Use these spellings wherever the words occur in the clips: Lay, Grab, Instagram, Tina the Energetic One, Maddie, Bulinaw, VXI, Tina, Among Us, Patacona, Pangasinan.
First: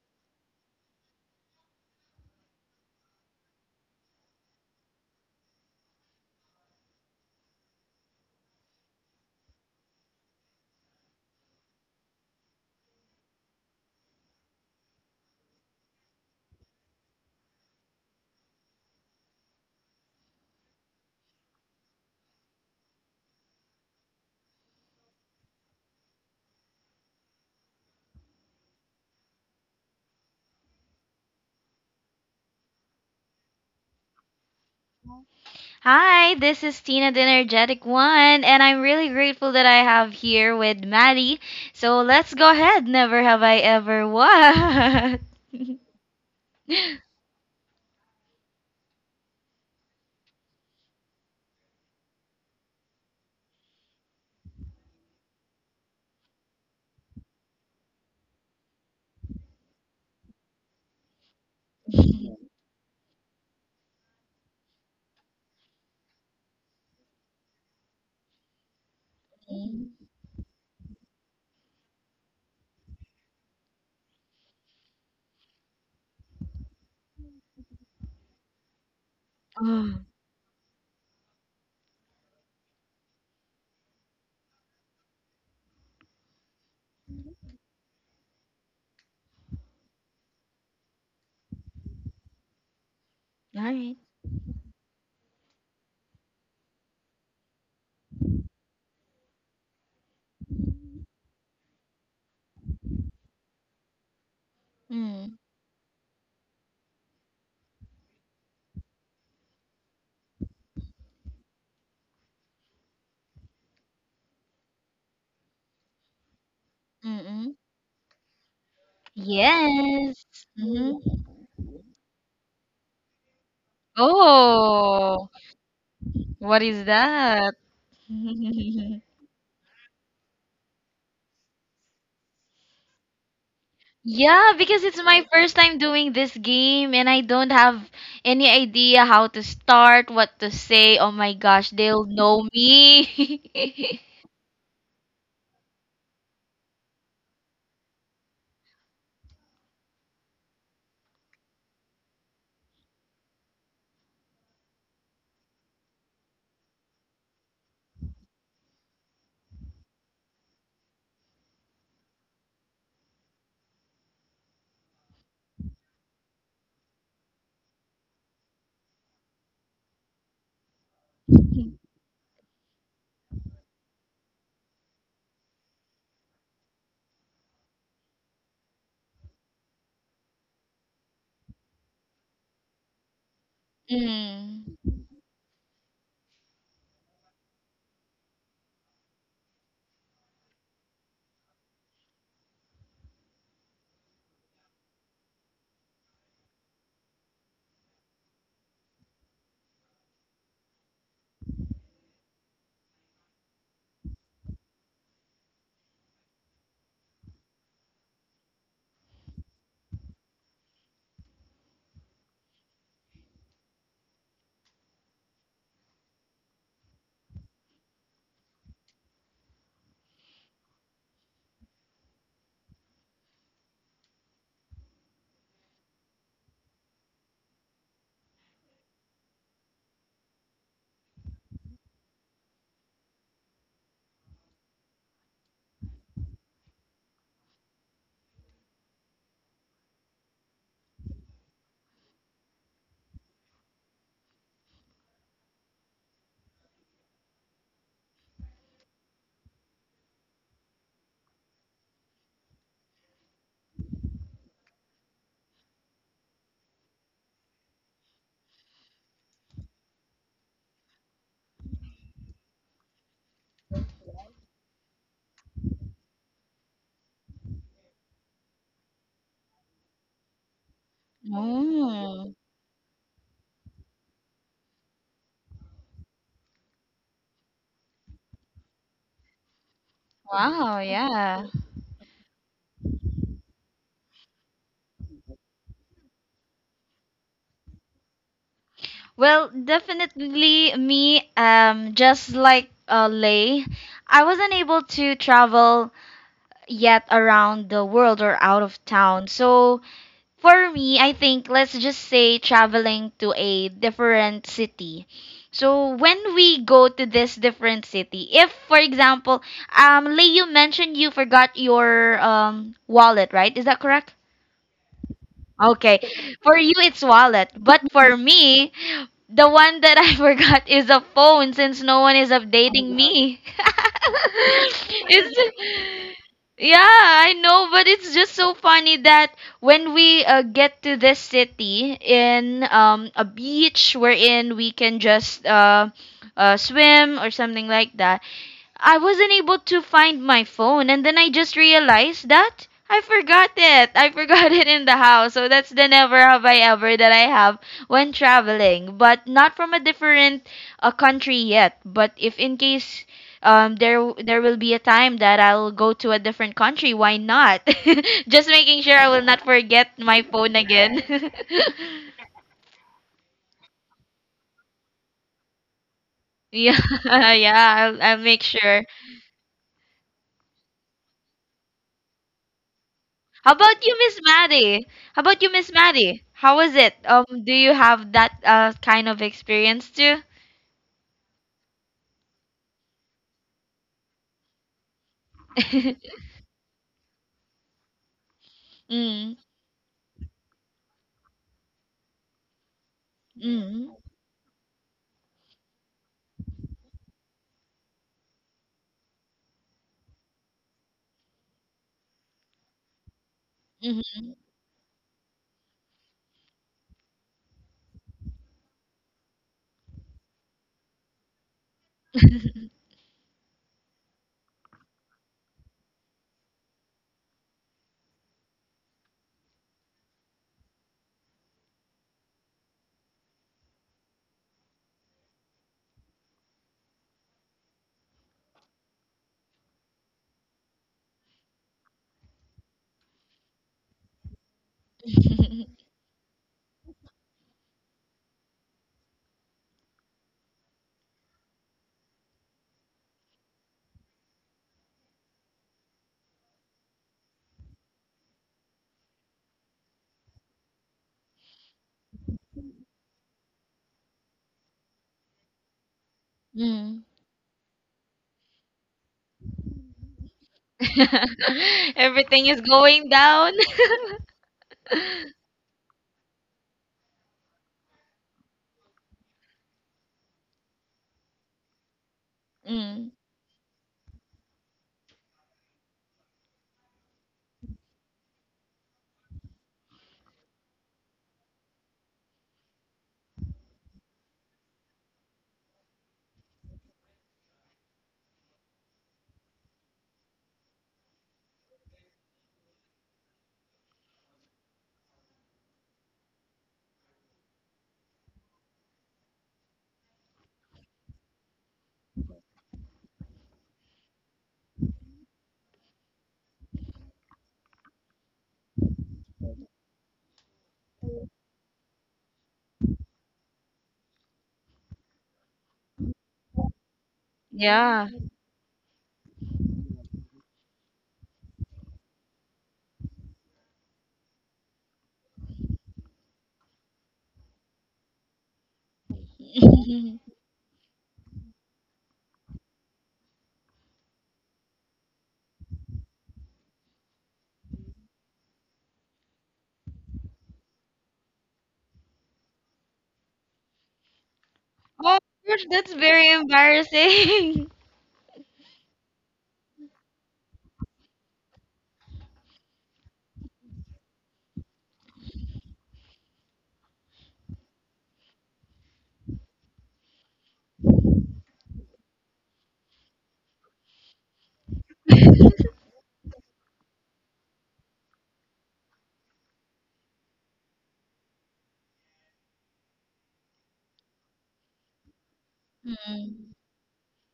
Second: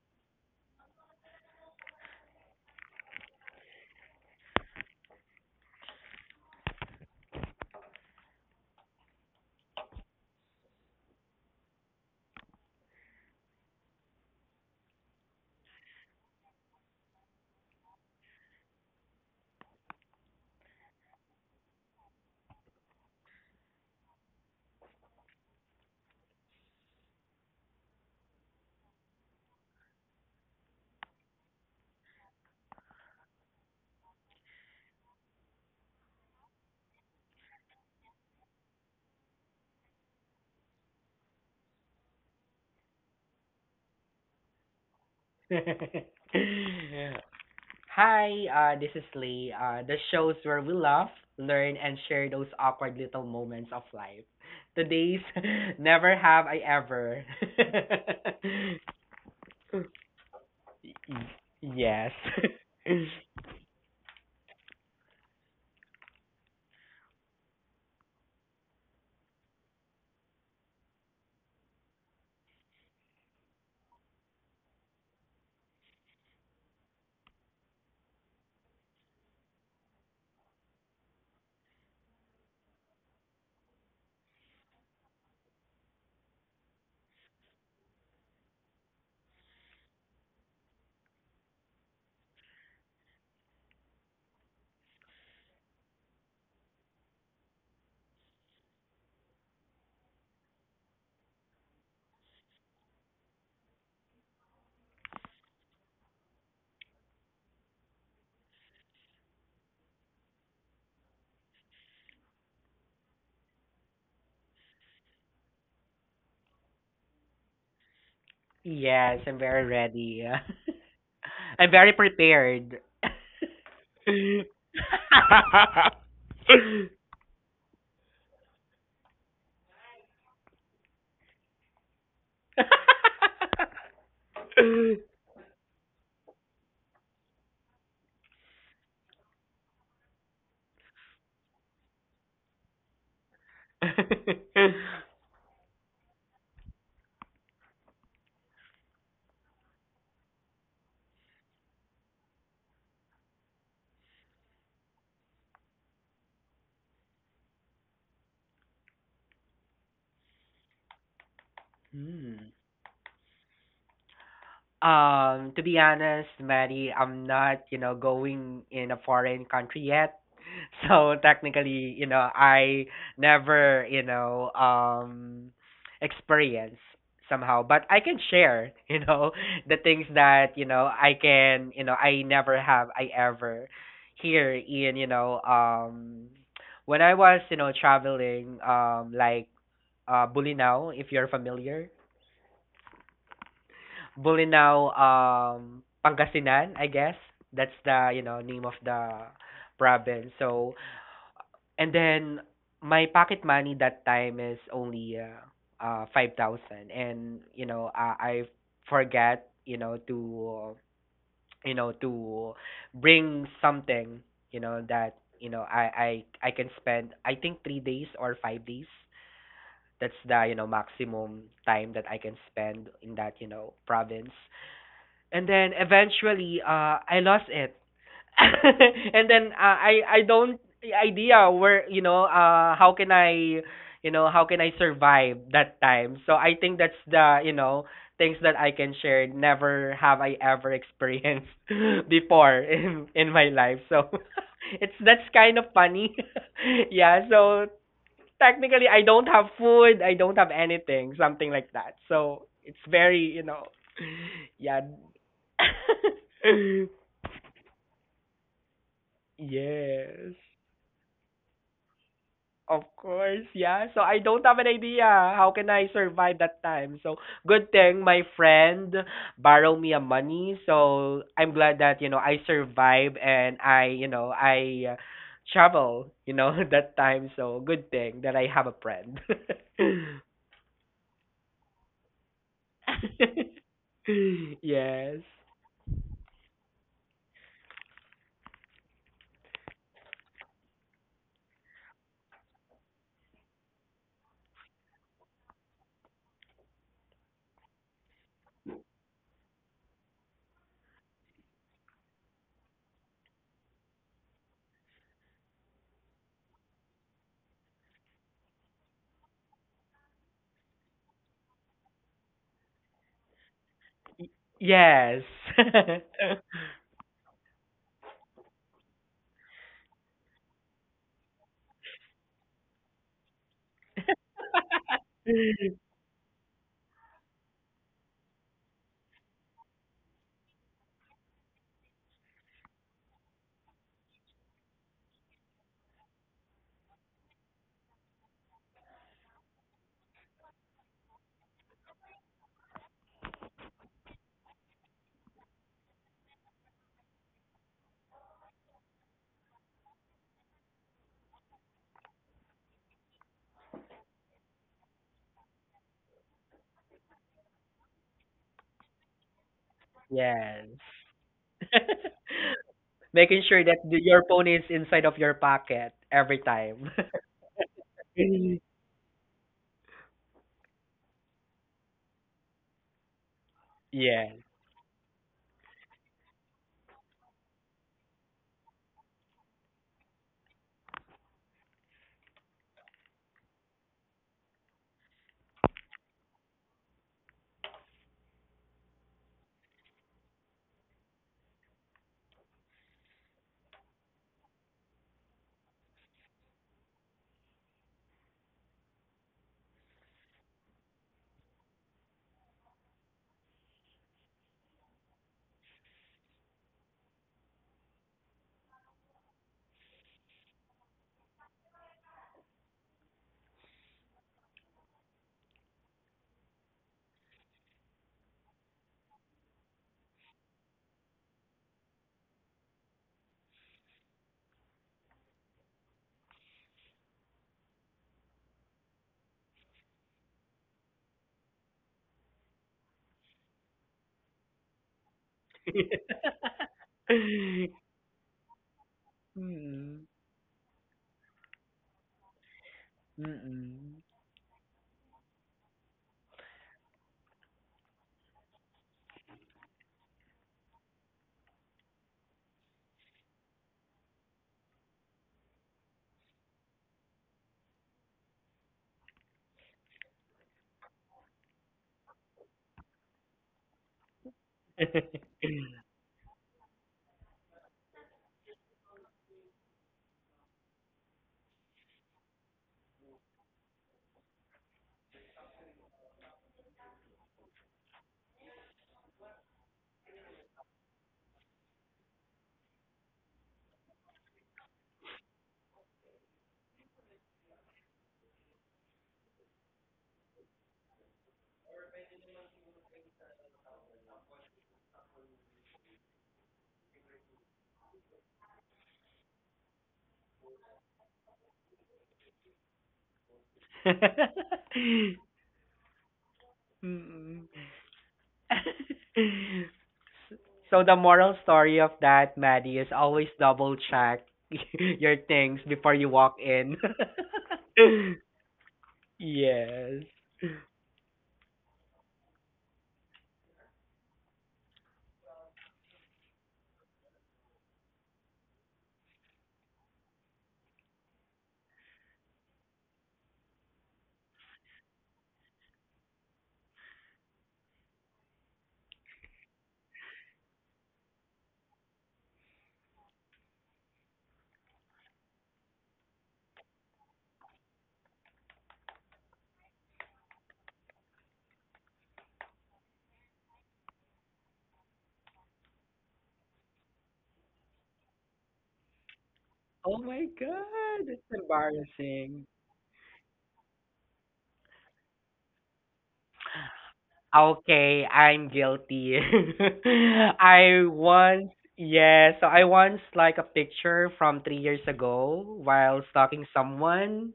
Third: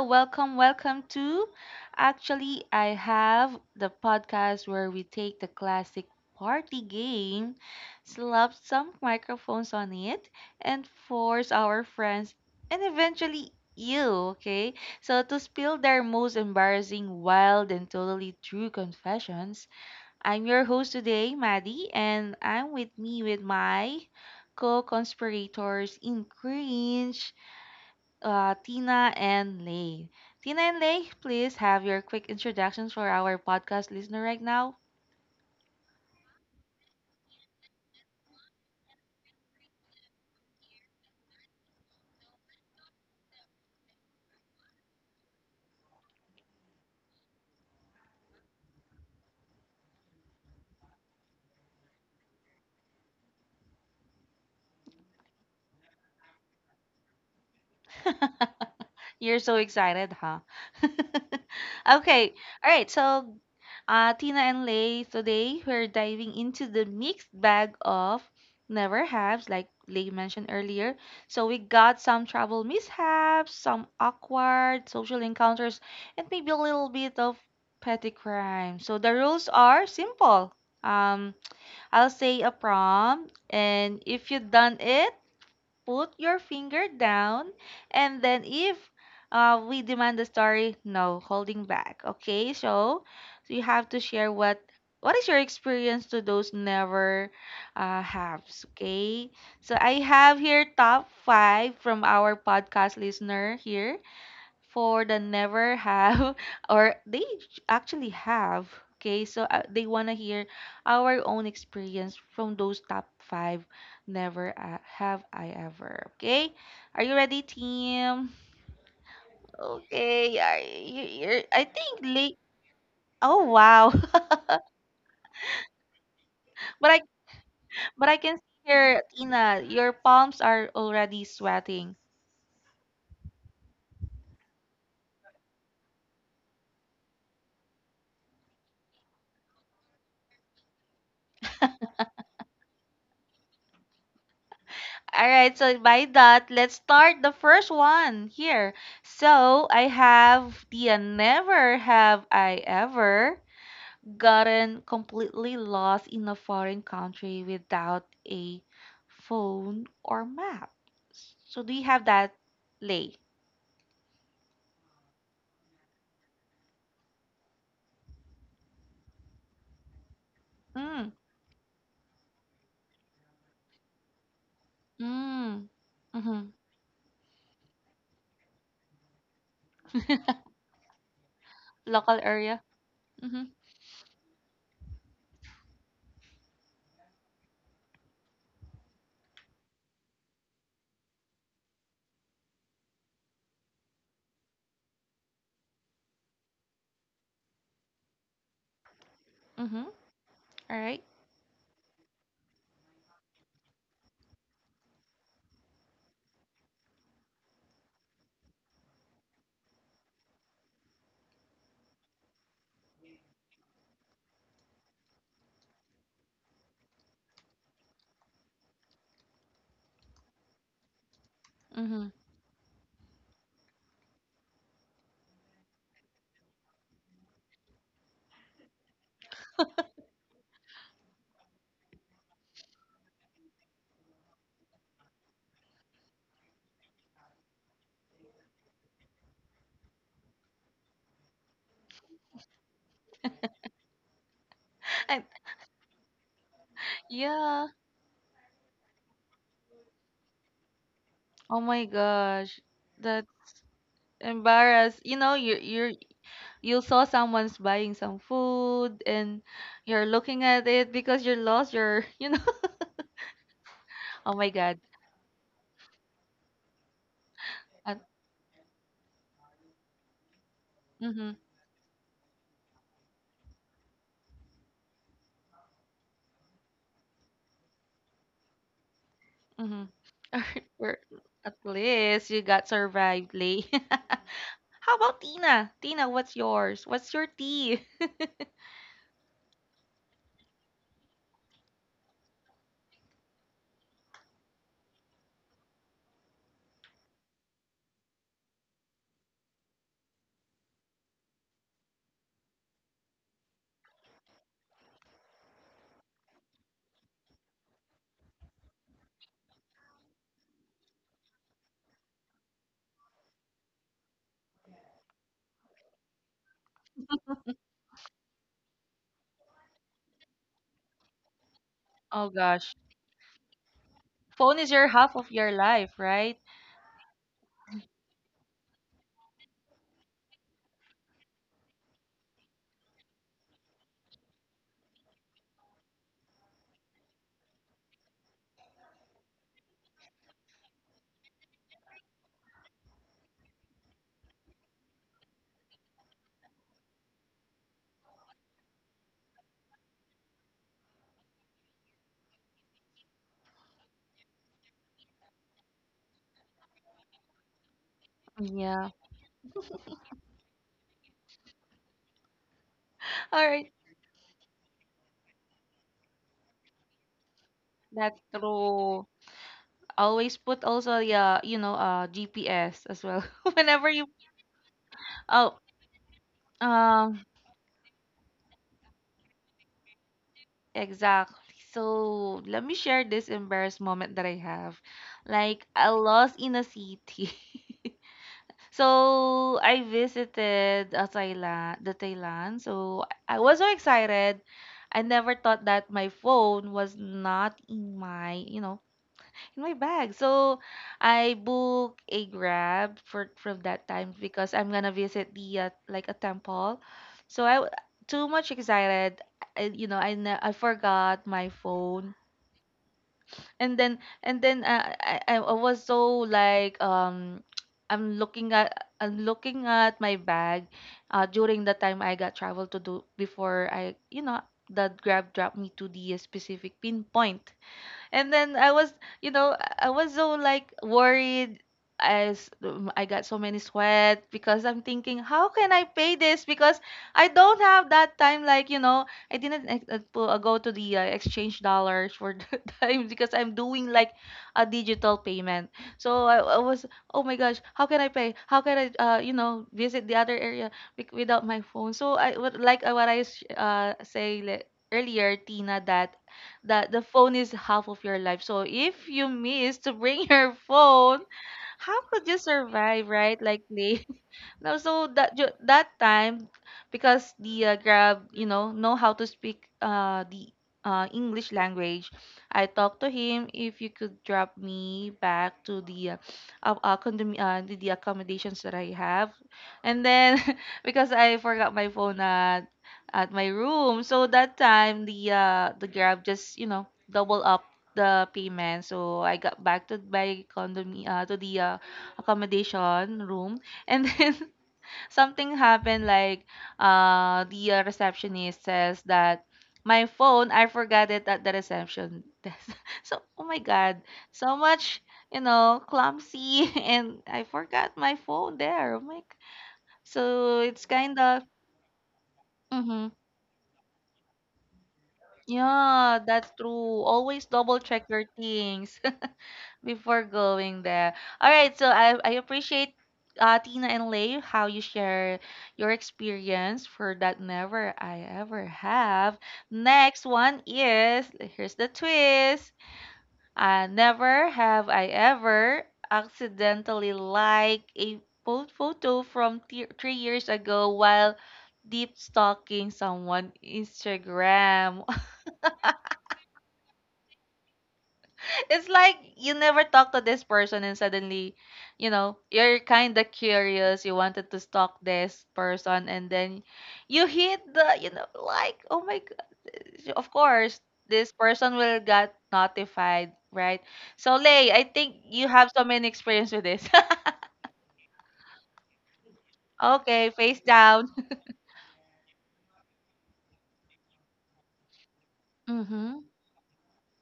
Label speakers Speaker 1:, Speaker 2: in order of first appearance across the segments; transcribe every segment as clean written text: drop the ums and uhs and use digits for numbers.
Speaker 1: welcome, welcome to. I have the podcast where we take the classic party game, slap some microphones on it, and force our friends and eventually you, okay? So, to spill their most embarrassing, wild, and totally true confessions, I'm your host today, Maddie, and I'm with my co conspirators in cringe, Tina and Lay. Tina and Lay, please have your quick introductions for our podcast listener right now.
Speaker 2: Hi, this is Tina the Energetic One, and I'm really grateful that I have here with Maddie. So let's go ahead. Never have I ever what?
Speaker 3: Hi, this is Lee. The shows where we laugh, learn, and share those awkward little moments of life. Today's never have I ever.
Speaker 1: You're so excited, huh?
Speaker 3: Yes.
Speaker 1: Okay, all right. So, Tina and Lay, today we're diving into the mixed bag of never haves, like Lay mentioned earlier. So, we got some travel mishaps, some awkward social encounters, and maybe a little bit of petty crime. So, the rules
Speaker 2: Oh,
Speaker 1: are
Speaker 2: all
Speaker 1: simple. Um, I'll say a prompt, and if you done it, put your finger down. And then if, we demand the story, no holding back. Okay, so, so you have
Speaker 2: right.
Speaker 1: to share what is your experience to those never haves. Okay, so I have here top five from our podcast listener here for the
Speaker 2: Mm,
Speaker 1: never have or they actually have. Okay, so they want to hear our own experience from those top five never have I ever. Okay, are you ready,
Speaker 2: mm-mm.
Speaker 1: team?
Speaker 3: Yes, I'm very
Speaker 2: Yes.
Speaker 3: ready.
Speaker 1: Okay, yeah,
Speaker 2: Hmm.
Speaker 3: I'm
Speaker 1: I
Speaker 3: very
Speaker 1: think late.
Speaker 3: prepared.
Speaker 1: Oh, wow.
Speaker 2: Oh, what is
Speaker 1: but i
Speaker 2: that?
Speaker 1: but I can see here, Tina, your palms are already sweating.
Speaker 2: Yeah, because it's my first time doing this game and I don't have any idea how to start, what to say. Oh my gosh, they'll know me.
Speaker 1: All right, so by that, let's start the first one here. So I have the never have I ever gotten completely lost in a foreign country without a phone or map. So do you have that,
Speaker 3: Hmm.
Speaker 1: Lay?
Speaker 3: To be honest, Maddie, I'm not, you know, going in a foreign country yet. So
Speaker 1: Mm.
Speaker 3: technically, you know, I never, you know,
Speaker 1: Mm. Mm-hmm.
Speaker 3: experience somehow. But I can share, you know, the things that, you know, I can, you know, I
Speaker 1: Local
Speaker 3: never
Speaker 1: area.
Speaker 3: have I
Speaker 1: Mm-hmm.
Speaker 3: ever here
Speaker 2: Mm.
Speaker 3: in, you know, when I was, you know, traveling, like Bulinaw, if you're familiar Bulinaw, Pangasinan, I guess. That's the, you know, name of the
Speaker 1: Mm-hmm.
Speaker 3: province. So,
Speaker 1: All right.
Speaker 3: and then my pocket money that time is only 5,000 and you know, I forget, you know, to bring something, you know, that you know, I can spend I think 3 days or 5 days. That's the, you know, maximum time that
Speaker 1: Mm-hmm.
Speaker 3: I can spend in that, you know, province and then eventually I lost it. And then I don't idea where you know how can I you know how can I survive that time. So I think that's the you know things that I can share. Never have I ever experienced before in my life. So it's that's
Speaker 1: And
Speaker 3: kind of funny. Yeah. So
Speaker 1: yeah.
Speaker 3: technically I don't have food. I don't have anything. Something
Speaker 1: Oh
Speaker 3: like
Speaker 1: my
Speaker 3: that. So
Speaker 1: gosh.
Speaker 3: it's very
Speaker 1: That's
Speaker 3: you know yeah.
Speaker 1: embarrassed. You know, you saw someone's buying some food and you're
Speaker 3: Yes.
Speaker 1: looking at it because you're lost you're you know.
Speaker 3: Of course, yeah. So I
Speaker 1: Oh
Speaker 3: don't have
Speaker 1: my
Speaker 3: an
Speaker 1: god.
Speaker 3: idea how can I survive that time. So good thing
Speaker 1: At,
Speaker 3: my friend borrowed me a money. So
Speaker 1: mm-hmm,
Speaker 3: I'm glad that you know
Speaker 2: Oh,
Speaker 3: I survive and I you know I travel you know that time. So good thing that I have a friend.
Speaker 1: mm-hmm.
Speaker 2: wow,
Speaker 1: We're,
Speaker 2: yeah.
Speaker 1: at least you got survived, Lee. How
Speaker 3: Yes.
Speaker 1: about Tina? Tina, what's yours, what's your tea?
Speaker 2: Well, definitely me, just like Lay, I wasn't able to travel yet around the world or out of town. So for me, I think let's just say traveling to a different city. So when we go to this different city, if for example, Lei, you mentioned you forgot your wallet, right? Is that correct?
Speaker 3: Yes.
Speaker 2: Okay, for you it's wallet, but for me, the one that I forgot is a phone since no one is
Speaker 1: Oh gosh,
Speaker 2: updating me.
Speaker 1: phone is your half of your life,
Speaker 2: it's
Speaker 1: right?
Speaker 2: Yeah, I know, but it's just so funny that when we get to this city in a beach wherein we can just swim or something like that, I wasn't able to find my phone, and then I just realized that I forgot it. I forgot it in the house. So that's the never have I ever that I have when traveling, but not from a different country yet. But if in case um there there will be a time that I'll go to a different country, why not? Just making sure
Speaker 1: Yeah,
Speaker 2: I will not forget my phone
Speaker 3: Yes.
Speaker 2: again.
Speaker 3: Making
Speaker 1: all
Speaker 3: sure that
Speaker 1: right,
Speaker 3: the, your phone is inside of your pocket every
Speaker 2: Yeah,
Speaker 3: time.
Speaker 2: yeah, I'll
Speaker 1: that's
Speaker 2: make
Speaker 3: Mm.
Speaker 2: sure.
Speaker 1: true. Always put also, yeah, you know, uh, GPS as well,
Speaker 2: How about
Speaker 1: whenever
Speaker 2: you,
Speaker 1: you.
Speaker 2: Miss
Speaker 3: Yeah.
Speaker 2: Maddie? How about you,
Speaker 1: Oh,
Speaker 2: Miss Maddie? How was it?
Speaker 1: um,
Speaker 2: Do you have that kind of experience too?
Speaker 1: exactly. So let me share this embarrassed moment that I have. Like I lost in a city.
Speaker 2: Mm,
Speaker 1: So I visited a Thailand, the Thailand. So I was so
Speaker 2: mm,
Speaker 1: excited. I never thought that my phone was not in my, you know, in my bag. So I book a Grab for from that time
Speaker 2: mm-hmm.
Speaker 1: because I'm gonna visit the like a temple. So I too much excited. I, you know, I forgot my phone, and then I I was so like I'm looking at I'm looking at my bag, during the time I got travel to do before I you know the Grab dropped me to the specific pinpoint, and then I was, you know, I was so like worried as I got so many sweat because I'm thinking, how can I pay this? Because I
Speaker 3: Mm.
Speaker 1: don't have that time. Like, you know, I didn't ex- pu- go to the exchange dollars for the time because I'm doing
Speaker 3: Mm.
Speaker 1: like a digital payment. So I was, oh my gosh, how can I pay? How can I, you know, visit the other area without my phone? So I would like say like, earlier, Tina, that
Speaker 2: Mm.
Speaker 1: the phone is half of your life. So if you miss to bring your phone, how could
Speaker 2: Everything
Speaker 1: you
Speaker 2: is going
Speaker 1: survive, right?
Speaker 2: down.
Speaker 1: Like Lee, no, so
Speaker 3: Mm.
Speaker 1: that that time, because the Grab, you know how to speak the English language, I talked
Speaker 2: Mm,
Speaker 1: to him if you could drop me back to the the accommodations that I have, and then because I forgot my phone at my room, so that time the Grab just, you know, double up the payment, so I got back to my condom to the accommodation room. And then something happened like the receptionist says that my phone I forgot it at the reception desk. So oh my god, so much you know clumsy and I forgot my phone there. Oh my so
Speaker 3: So
Speaker 1: it's
Speaker 3: the
Speaker 1: kind
Speaker 3: moral
Speaker 1: of
Speaker 3: story of that, Maddie, is
Speaker 1: mm-hmm.
Speaker 3: always double check your things before you
Speaker 1: Yeah,
Speaker 3: walk
Speaker 1: that's
Speaker 3: in.
Speaker 1: true. Always double
Speaker 2: yeah.
Speaker 1: check your things
Speaker 3: Yes.
Speaker 1: before going there. All right, so I appreciate, Tina and Lay, how you share your experience for that never I ever have. Next one is here's the twist. Never have I ever accidentally liked a photo from 3 years ago while deep stalking someone Instagram.
Speaker 2: Oh, gosh, that's very embarrassing.
Speaker 1: It's like you never talk to this person and suddenly, you know, you're kind of curious. You wanted to stalk this person and then you hit the, you know, like, oh my
Speaker 3: Oh
Speaker 1: God.
Speaker 3: my
Speaker 1: Of course,
Speaker 3: God, it's
Speaker 1: this person will
Speaker 3: embarrassing.
Speaker 1: get notified, right? So, Lay, I think you have so many experience with this.
Speaker 3: Okay, I'm guilty.
Speaker 1: Okay, face
Speaker 3: I
Speaker 1: down.
Speaker 3: once, yeah, so I once like a picture from 3 years ago while
Speaker 1: Mm-hmm.
Speaker 3: stalking
Speaker 2: Mm.
Speaker 3: someone.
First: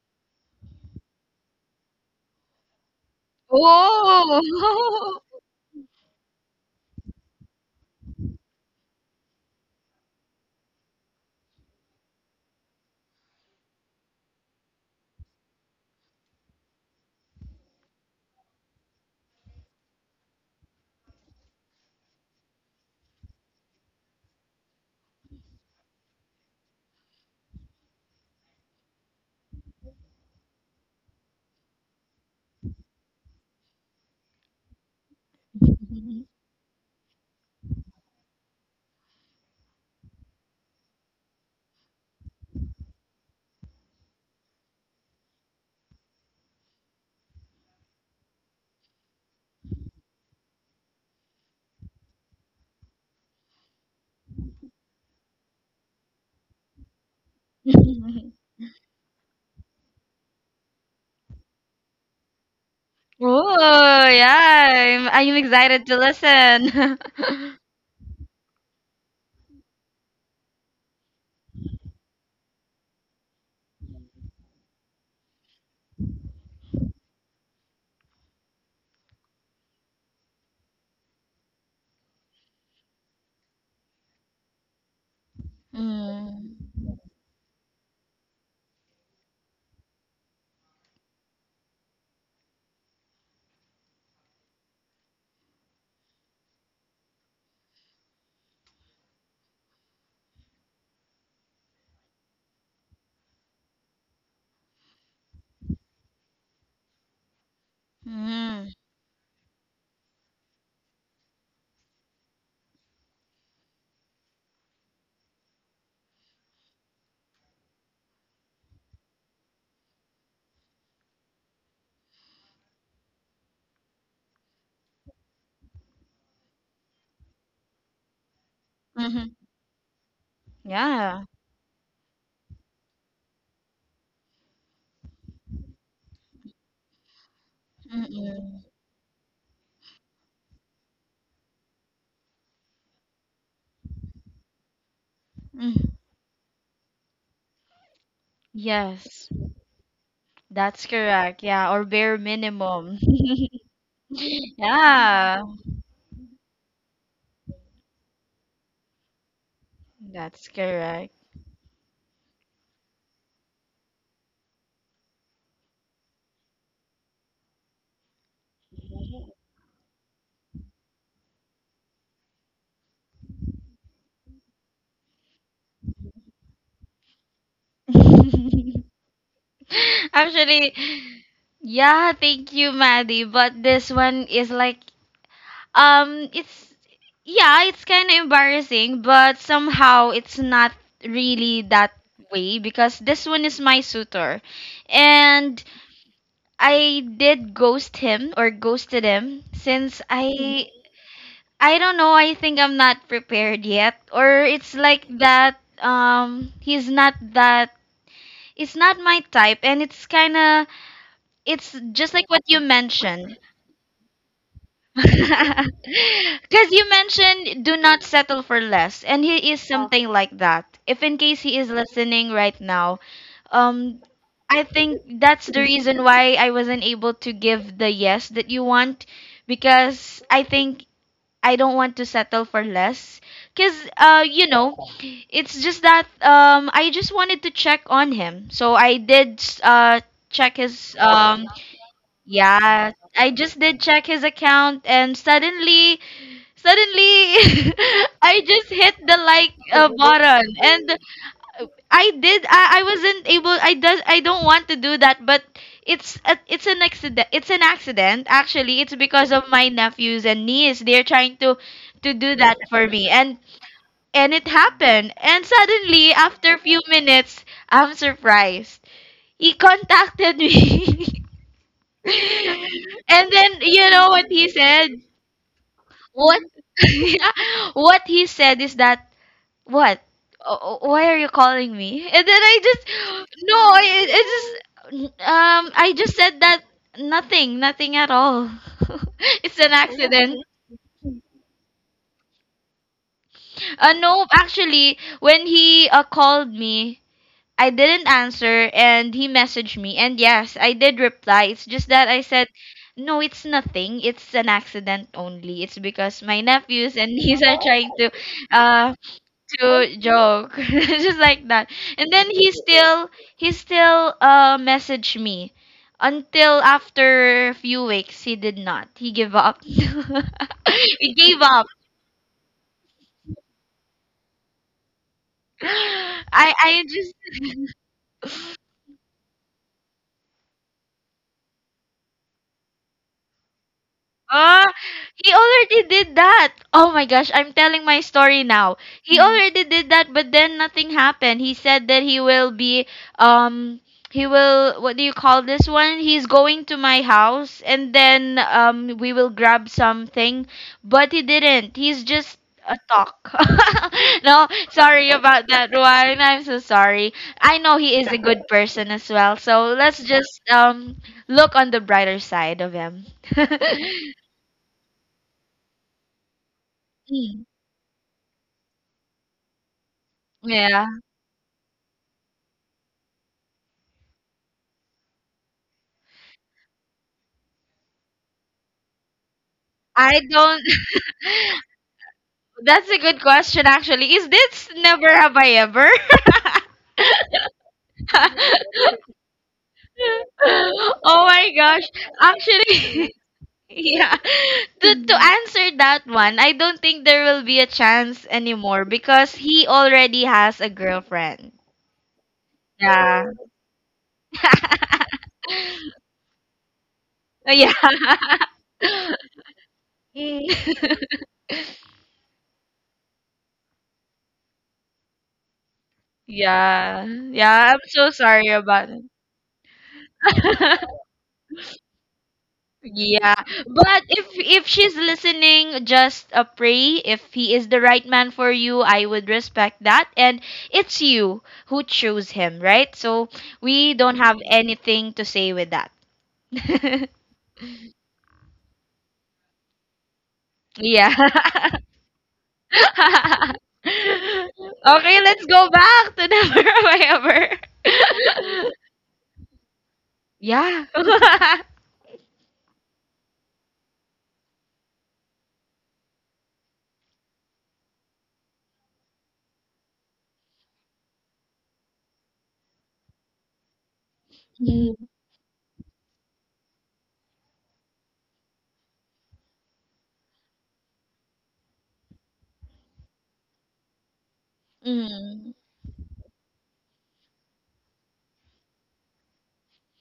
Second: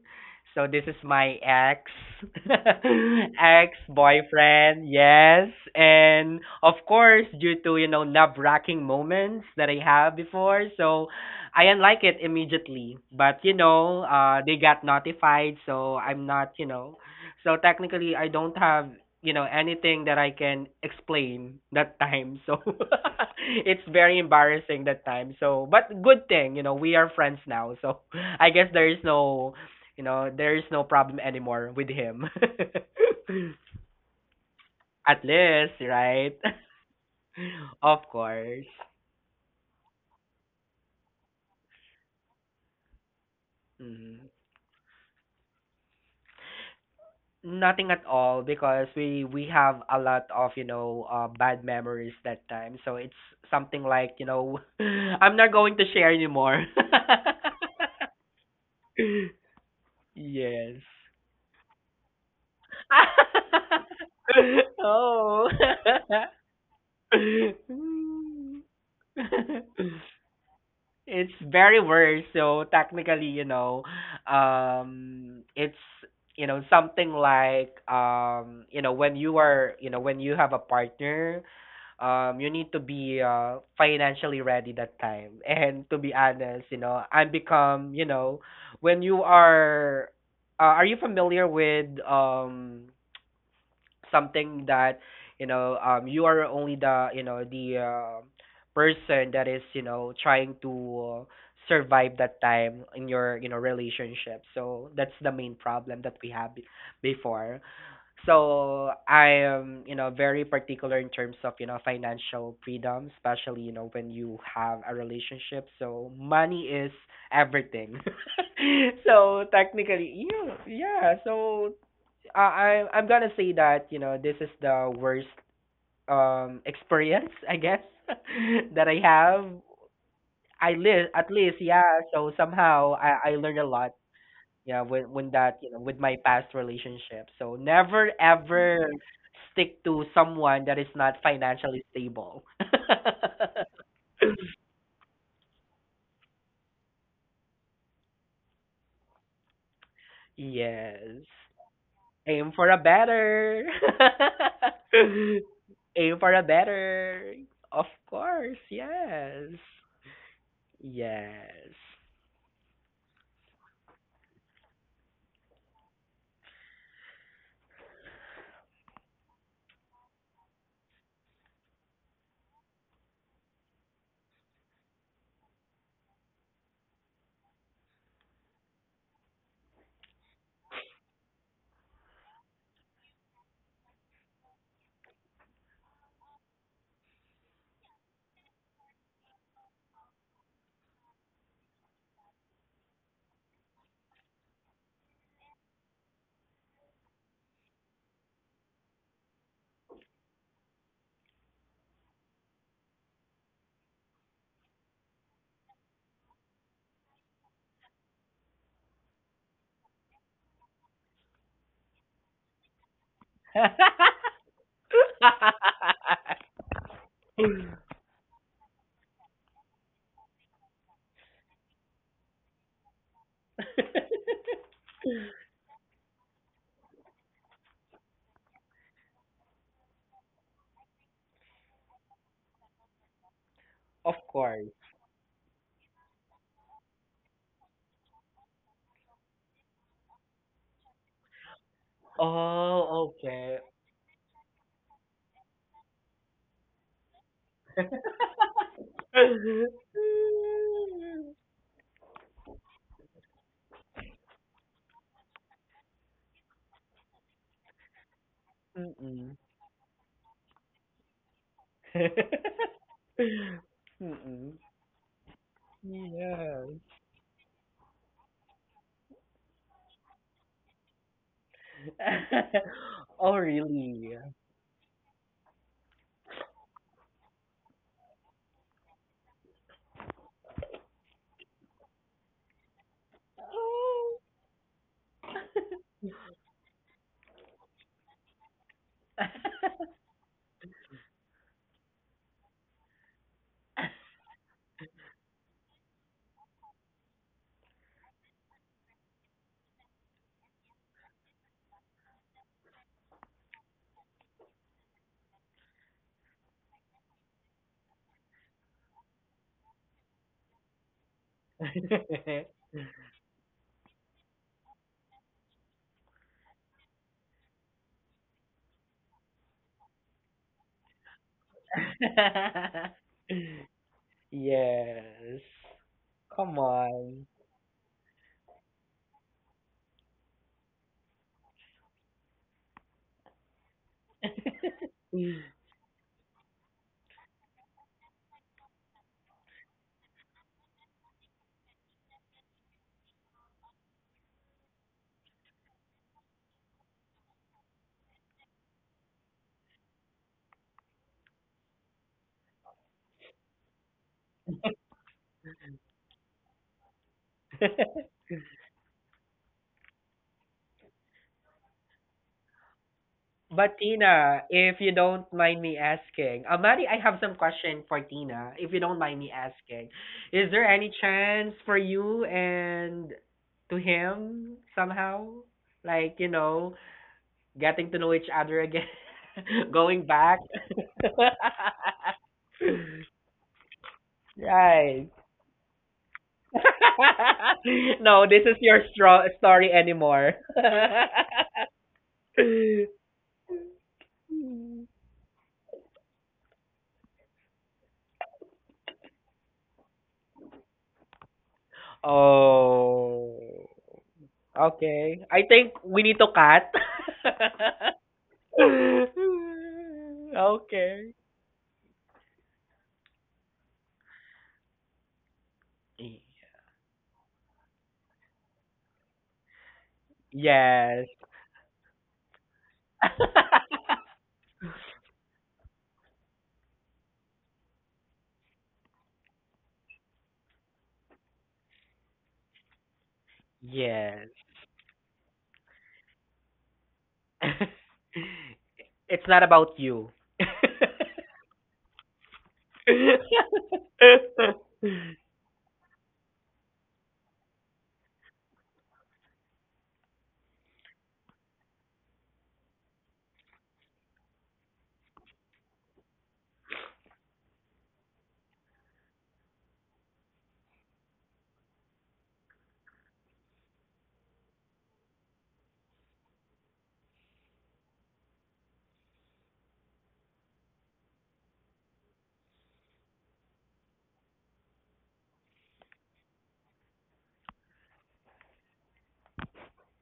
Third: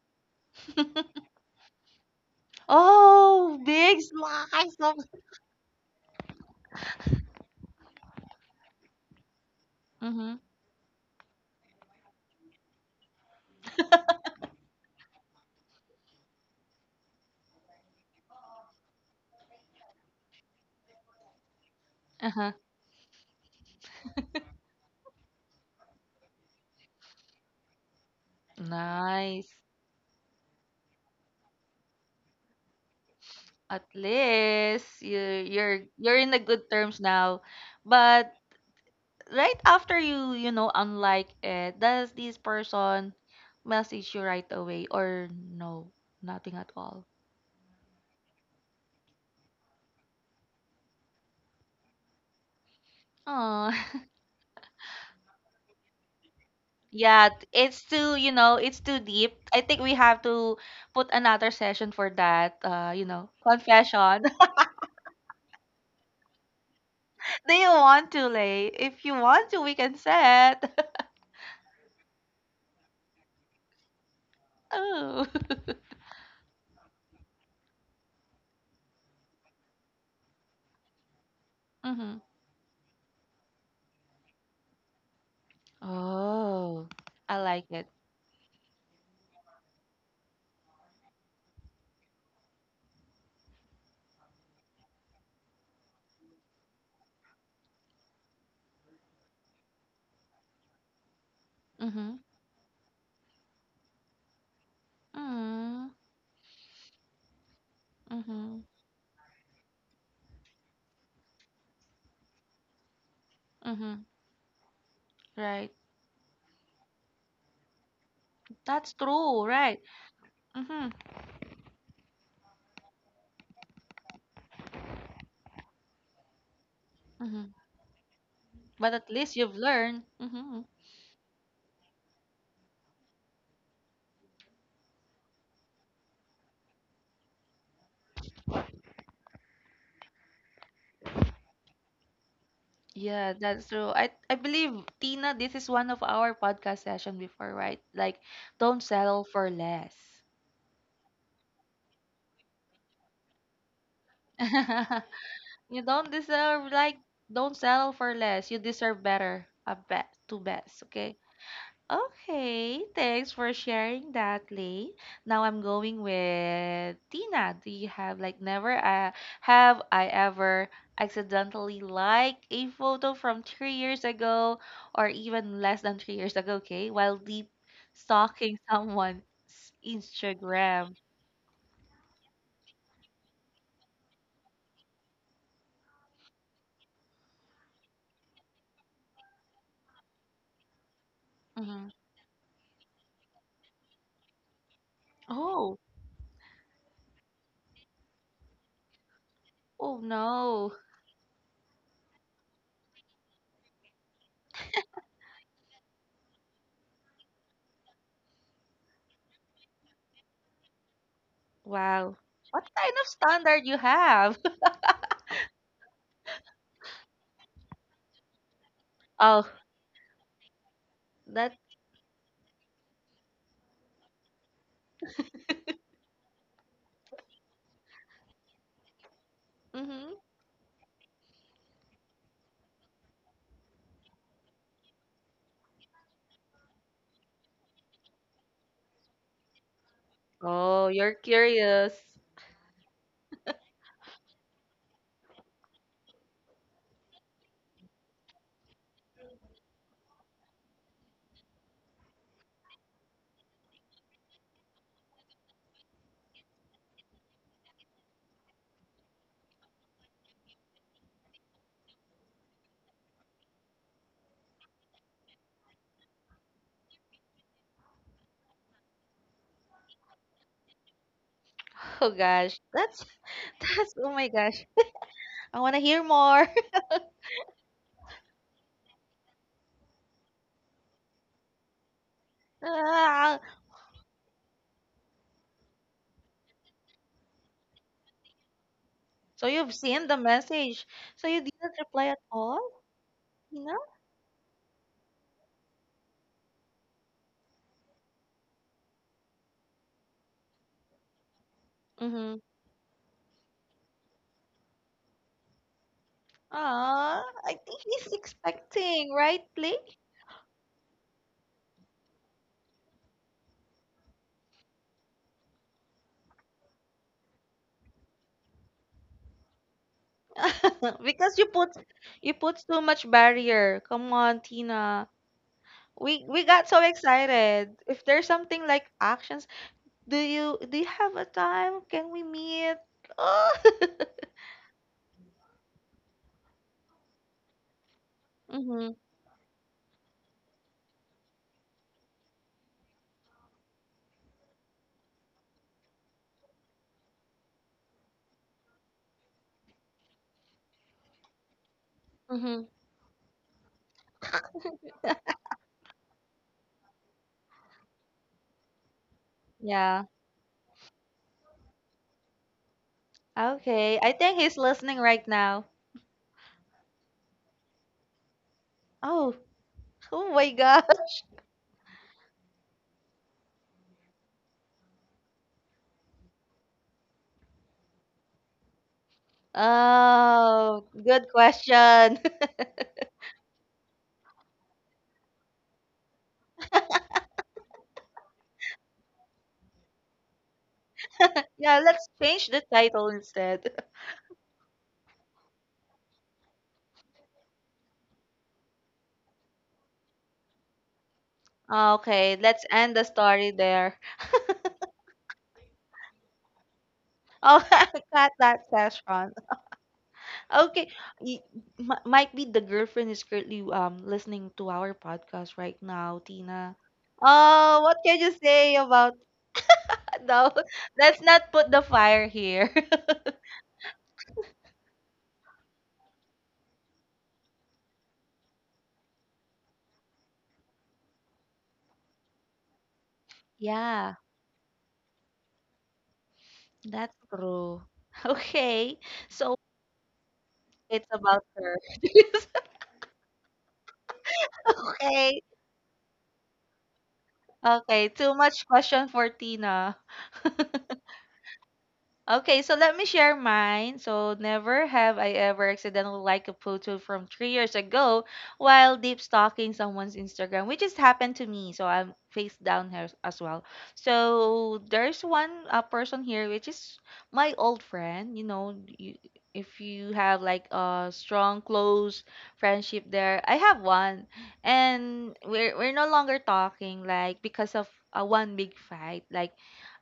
Speaker 3: So this is my ex,
Speaker 1: Oh,
Speaker 3: ex
Speaker 1: big slice
Speaker 3: boyfriend,
Speaker 1: of.
Speaker 2: Oh.
Speaker 3: yes. And of course, due to, you know, nerve-wracking moments that I have
Speaker 1: Mm-hmm.
Speaker 3: before, so I unlike it immediately. But, you know, they got notified, so I'm not, you know, so technically, I don't have you know anything that I can explain that time.
Speaker 1: Uh-huh.
Speaker 3: So it's very embarrassing that time. So but good thing you know we are friends now. So I guess there is
Speaker 1: Nice.
Speaker 3: no you know there is no problem anymore with him.
Speaker 1: At least you
Speaker 3: At least,
Speaker 1: you're in
Speaker 3: right?
Speaker 1: the good terms now.
Speaker 3: Of
Speaker 1: But
Speaker 3: course.
Speaker 1: right after you, you know, unlike it, does this person message you
Speaker 3: Mhm.
Speaker 1: right away or no, nothing at all?
Speaker 3: Nothing at all because we have a lot of you know bad memories that time. So it's
Speaker 1: Oh.
Speaker 3: something like you know I'm not going to share anymore.
Speaker 1: Yeah, it's too, you know, it's too deep. I think we have to
Speaker 3: Yes.
Speaker 1: put another session for that, uh, you know,
Speaker 2: Oh,
Speaker 1: confession.
Speaker 2: yeah. I'm
Speaker 3: Oh.
Speaker 2: excited to listen.
Speaker 1: Do you want to, Lay, if you want to we can set.
Speaker 3: It's very worse. So technically, you know,
Speaker 1: Oh.
Speaker 3: it's you know something like you know when you are you know when you have a partner,
Speaker 1: Mm-hmm.
Speaker 3: you need to be financially ready that time. And to be honest, you
Speaker 2: Mm.
Speaker 1: Oh,
Speaker 3: know, I
Speaker 1: I like it.
Speaker 3: become you know when you are. Are you familiar with something that you know you are only the you know the person that is you know trying to survive
Speaker 1: Mm-hmm.
Speaker 3: that time in your you know relationship so that's the main
Speaker 1: Mm,
Speaker 3: problem that we have before
Speaker 1: mm-hmm,
Speaker 2: Mm.
Speaker 3: so I am you know very particular in terms of you know financial freedom especially you know
Speaker 1: mm-hmm,
Speaker 3: when you have a relationship
Speaker 1: right.
Speaker 3: so money is everything
Speaker 1: That's
Speaker 3: so
Speaker 1: true, right.
Speaker 3: technically yeah
Speaker 1: Mm-hmm,
Speaker 3: yeah so I I'm gonna say that you know this is the worst experience
Speaker 1: mm-hmm.
Speaker 3: I guess that
Speaker 1: But
Speaker 3: I
Speaker 1: at
Speaker 2: Mm-hmm.
Speaker 1: least
Speaker 3: have.
Speaker 1: you've learned. Mm-hmm.
Speaker 3: I live
Speaker 2: Yeah.
Speaker 3: at least yeah. So somehow I learned a lot yeah when that you know with my past relationship. So never
Speaker 2: Mm-mm.
Speaker 3: ever stick to someone that is not financially stable.
Speaker 1: Yeah, that's true. I believe, Tina, this is one
Speaker 2: Mm.
Speaker 1: of our podcast session before, right? Like, don't settle
Speaker 2: Yes,
Speaker 1: for less.
Speaker 2: that's
Speaker 3: Yes.
Speaker 2: correct. Yeah, or bare
Speaker 3: Aim for a
Speaker 2: minimum.
Speaker 3: better.
Speaker 2: Yeah,
Speaker 1: You don't
Speaker 3: Aim for a
Speaker 1: deserve, like,
Speaker 3: better.
Speaker 1: don't
Speaker 3: Of
Speaker 1: settle for less.
Speaker 3: course,
Speaker 1: You deserve better,
Speaker 3: yes.
Speaker 1: a bet, two
Speaker 2: that's
Speaker 1: best,
Speaker 2: correct.
Speaker 1: okay?
Speaker 3: Yes.
Speaker 1: Okay, thanks for sharing that, Lay. Now I'm going with Tina. Do you have like never have I ever accidentally liked a photo from 3 years ago or even less than 3 years ago, okay, while deep stalking someone's
Speaker 2: Actually,
Speaker 1: Instagram?
Speaker 2: yeah, thank you, Maddie. But this one is like, it's, yeah, it's kind of embarrassing, but somehow it's not really
Speaker 1: Hmm.
Speaker 2: that way because this one is my suitor. And
Speaker 1: Oh,
Speaker 2: I did ghost him or ghosted him
Speaker 1: oh
Speaker 2: since
Speaker 1: no.
Speaker 2: I don't know, I think I'm not prepared yet or it's like that he's not that, it's not my type, and it's kind of, it's just
Speaker 1: Wow.
Speaker 2: like what you
Speaker 1: What kind of
Speaker 2: mentioned.
Speaker 1: standard you have?
Speaker 2: Because you mentioned do not settle for less, and
Speaker 1: Oh,
Speaker 2: he is Yeah. something like that. If in case
Speaker 1: that.
Speaker 2: he is listening right now, um, I think that's the reason why I wasn't able to give the yes that you want,
Speaker 1: Mm-hmm.
Speaker 2: because I think I don't want to settle for less. Because,
Speaker 3: Of
Speaker 2: you
Speaker 3: course.
Speaker 2: know, it's just that I just wanted to check on him. So I did uh, check
Speaker 1: Oh,
Speaker 2: his
Speaker 1: you're curious.
Speaker 2: yeah,
Speaker 3: Oh,
Speaker 2: I
Speaker 3: okay.
Speaker 2: just did check his account and suddenly, suddenly, I just hit the like
Speaker 3: Mm-mm.
Speaker 2: button and I did. I wasn't able. I does. I don't want to do that, but it's a, it's an accident. It's an accident. Actually, it's because of my nephews and niece. They're trying to do that for me, and it
Speaker 3: Mm-mm.
Speaker 2: happened. And suddenly, after a
Speaker 3: Yes.
Speaker 2: few minutes, I'm surprised. He contacted me.
Speaker 1: Oh gosh, that's
Speaker 2: And
Speaker 3: Oh,
Speaker 2: then you
Speaker 1: that's
Speaker 2: know
Speaker 1: oh
Speaker 3: really?
Speaker 2: what
Speaker 1: my
Speaker 2: he
Speaker 1: gosh.
Speaker 2: said?
Speaker 1: I want to hear
Speaker 2: What
Speaker 1: more.
Speaker 2: yeah, what he said is that, what? Why are you calling me? And then I just
Speaker 1: Ah,
Speaker 2: no, I just I just said that nothing, nothing at all.
Speaker 1: so
Speaker 2: It's an
Speaker 1: you've seen the
Speaker 2: accident.
Speaker 1: message. So you didn't reply at all, you know?
Speaker 2: No, actually, when he called me, I didn't answer and he messaged me. And yes, I did reply. It's just that I
Speaker 1: Mm-hmm.
Speaker 2: said, no, it's nothing. It's an accident only. It's because my nephews and
Speaker 1: Ah,
Speaker 2: niece
Speaker 1: I
Speaker 2: are
Speaker 1: think
Speaker 2: trying to
Speaker 1: he's
Speaker 2: uh
Speaker 1: expecting, right, Lee?
Speaker 2: joke. Just like that. And then he still messaged me. Until after a few weeks he did not. He gave up. he
Speaker 1: Because
Speaker 2: gave up.
Speaker 1: you put so much barrier. Come on, Tina.
Speaker 3: Yes.
Speaker 1: We
Speaker 3: Come
Speaker 1: got so
Speaker 2: I just
Speaker 3: on.
Speaker 1: excited. If there's something like actions, do you have a time? Can we meet? Oh.
Speaker 2: Ah, he already did that. Oh my gosh, I'm telling my story now.
Speaker 1: Mm-hmm.
Speaker 2: He Mm. already did that, but then nothing happened. He said that he will be um he will what do you call this one? He's going to my house and then we will grab something, but he didn't. He's just
Speaker 1: Mm-hmm.
Speaker 2: a talk. No, sorry about that one. I'm so sorry. I know he is a good person as well. So let's
Speaker 1: Yeah.
Speaker 2: just look on the brighter side of him.
Speaker 3: But
Speaker 1: Okay, I think
Speaker 3: Tina,
Speaker 1: he's
Speaker 3: if you
Speaker 1: listening
Speaker 3: don't
Speaker 1: right
Speaker 3: mind
Speaker 1: now.
Speaker 3: me asking, Mari, I have some
Speaker 2: Mm,
Speaker 3: question for Tina, if you don't mind me
Speaker 1: Oh,
Speaker 3: asking.
Speaker 1: oh my
Speaker 3: Is there
Speaker 1: God.
Speaker 3: any
Speaker 2: yeah.
Speaker 3: chance for you and to him somehow? Like, you know, getting to know each other again, going
Speaker 2: I
Speaker 3: back?
Speaker 2: don't
Speaker 1: Oh, good question.
Speaker 2: that's a good question actually. Is this never
Speaker 3: Right.
Speaker 2: have I ever?
Speaker 3: No, this is your stro story anymore.
Speaker 2: Oh my
Speaker 1: Yeah,
Speaker 2: gosh.
Speaker 1: let's change the title
Speaker 2: Actually,
Speaker 1: instead.
Speaker 2: yeah. To answer that one, I don't think there will be a chance anymore because he already has a girlfriend.
Speaker 1: Okay, let's end the
Speaker 2: Yeah.
Speaker 1: story
Speaker 3: Oh.
Speaker 1: there.
Speaker 3: Okay. I think we need to cut.
Speaker 1: Oh,
Speaker 2: Yeah.
Speaker 1: cut that session.
Speaker 2: Mm.
Speaker 1: Okay,
Speaker 3: Okay.
Speaker 1: y- might be the girlfriend is currently listening to our podcast right now, Tina.
Speaker 2: Yeah. Yeah, I'm
Speaker 1: Oh, what
Speaker 2: so
Speaker 1: can you
Speaker 2: sorry
Speaker 1: say
Speaker 2: about
Speaker 1: about no?
Speaker 2: it.
Speaker 3: Yes.
Speaker 1: Let's not put the fire here.
Speaker 2: Yeah, but if she's listening, just pray. If he is the right man for you, I would respect that. And it's you who chose him, right? So we
Speaker 1: Yeah,
Speaker 2: don't
Speaker 3: Yes.
Speaker 2: have anything to say with that.
Speaker 1: that's true. Okay,
Speaker 3: It's not
Speaker 1: so
Speaker 3: about you.
Speaker 1: it's about her.
Speaker 2: Yeah. Okay,
Speaker 1: Okay.
Speaker 2: let's go back to never have I
Speaker 1: Okay, too much
Speaker 2: ever.
Speaker 1: question for Tina.
Speaker 2: Yeah.
Speaker 1: Okay, so let me share mine. So, never have I ever accidentally liked a photo from 3 years ago while deep stalking someone's Instagram, which just happened to me. So, I'm face down here as well. So,
Speaker 2: Mm.
Speaker 1: there's one person here, which is my old friend. You know, you, if you have like a strong, close friendship there, I have one. And
Speaker 2: Mm,
Speaker 1: we're no longer talking, like, because of one big fight. Like,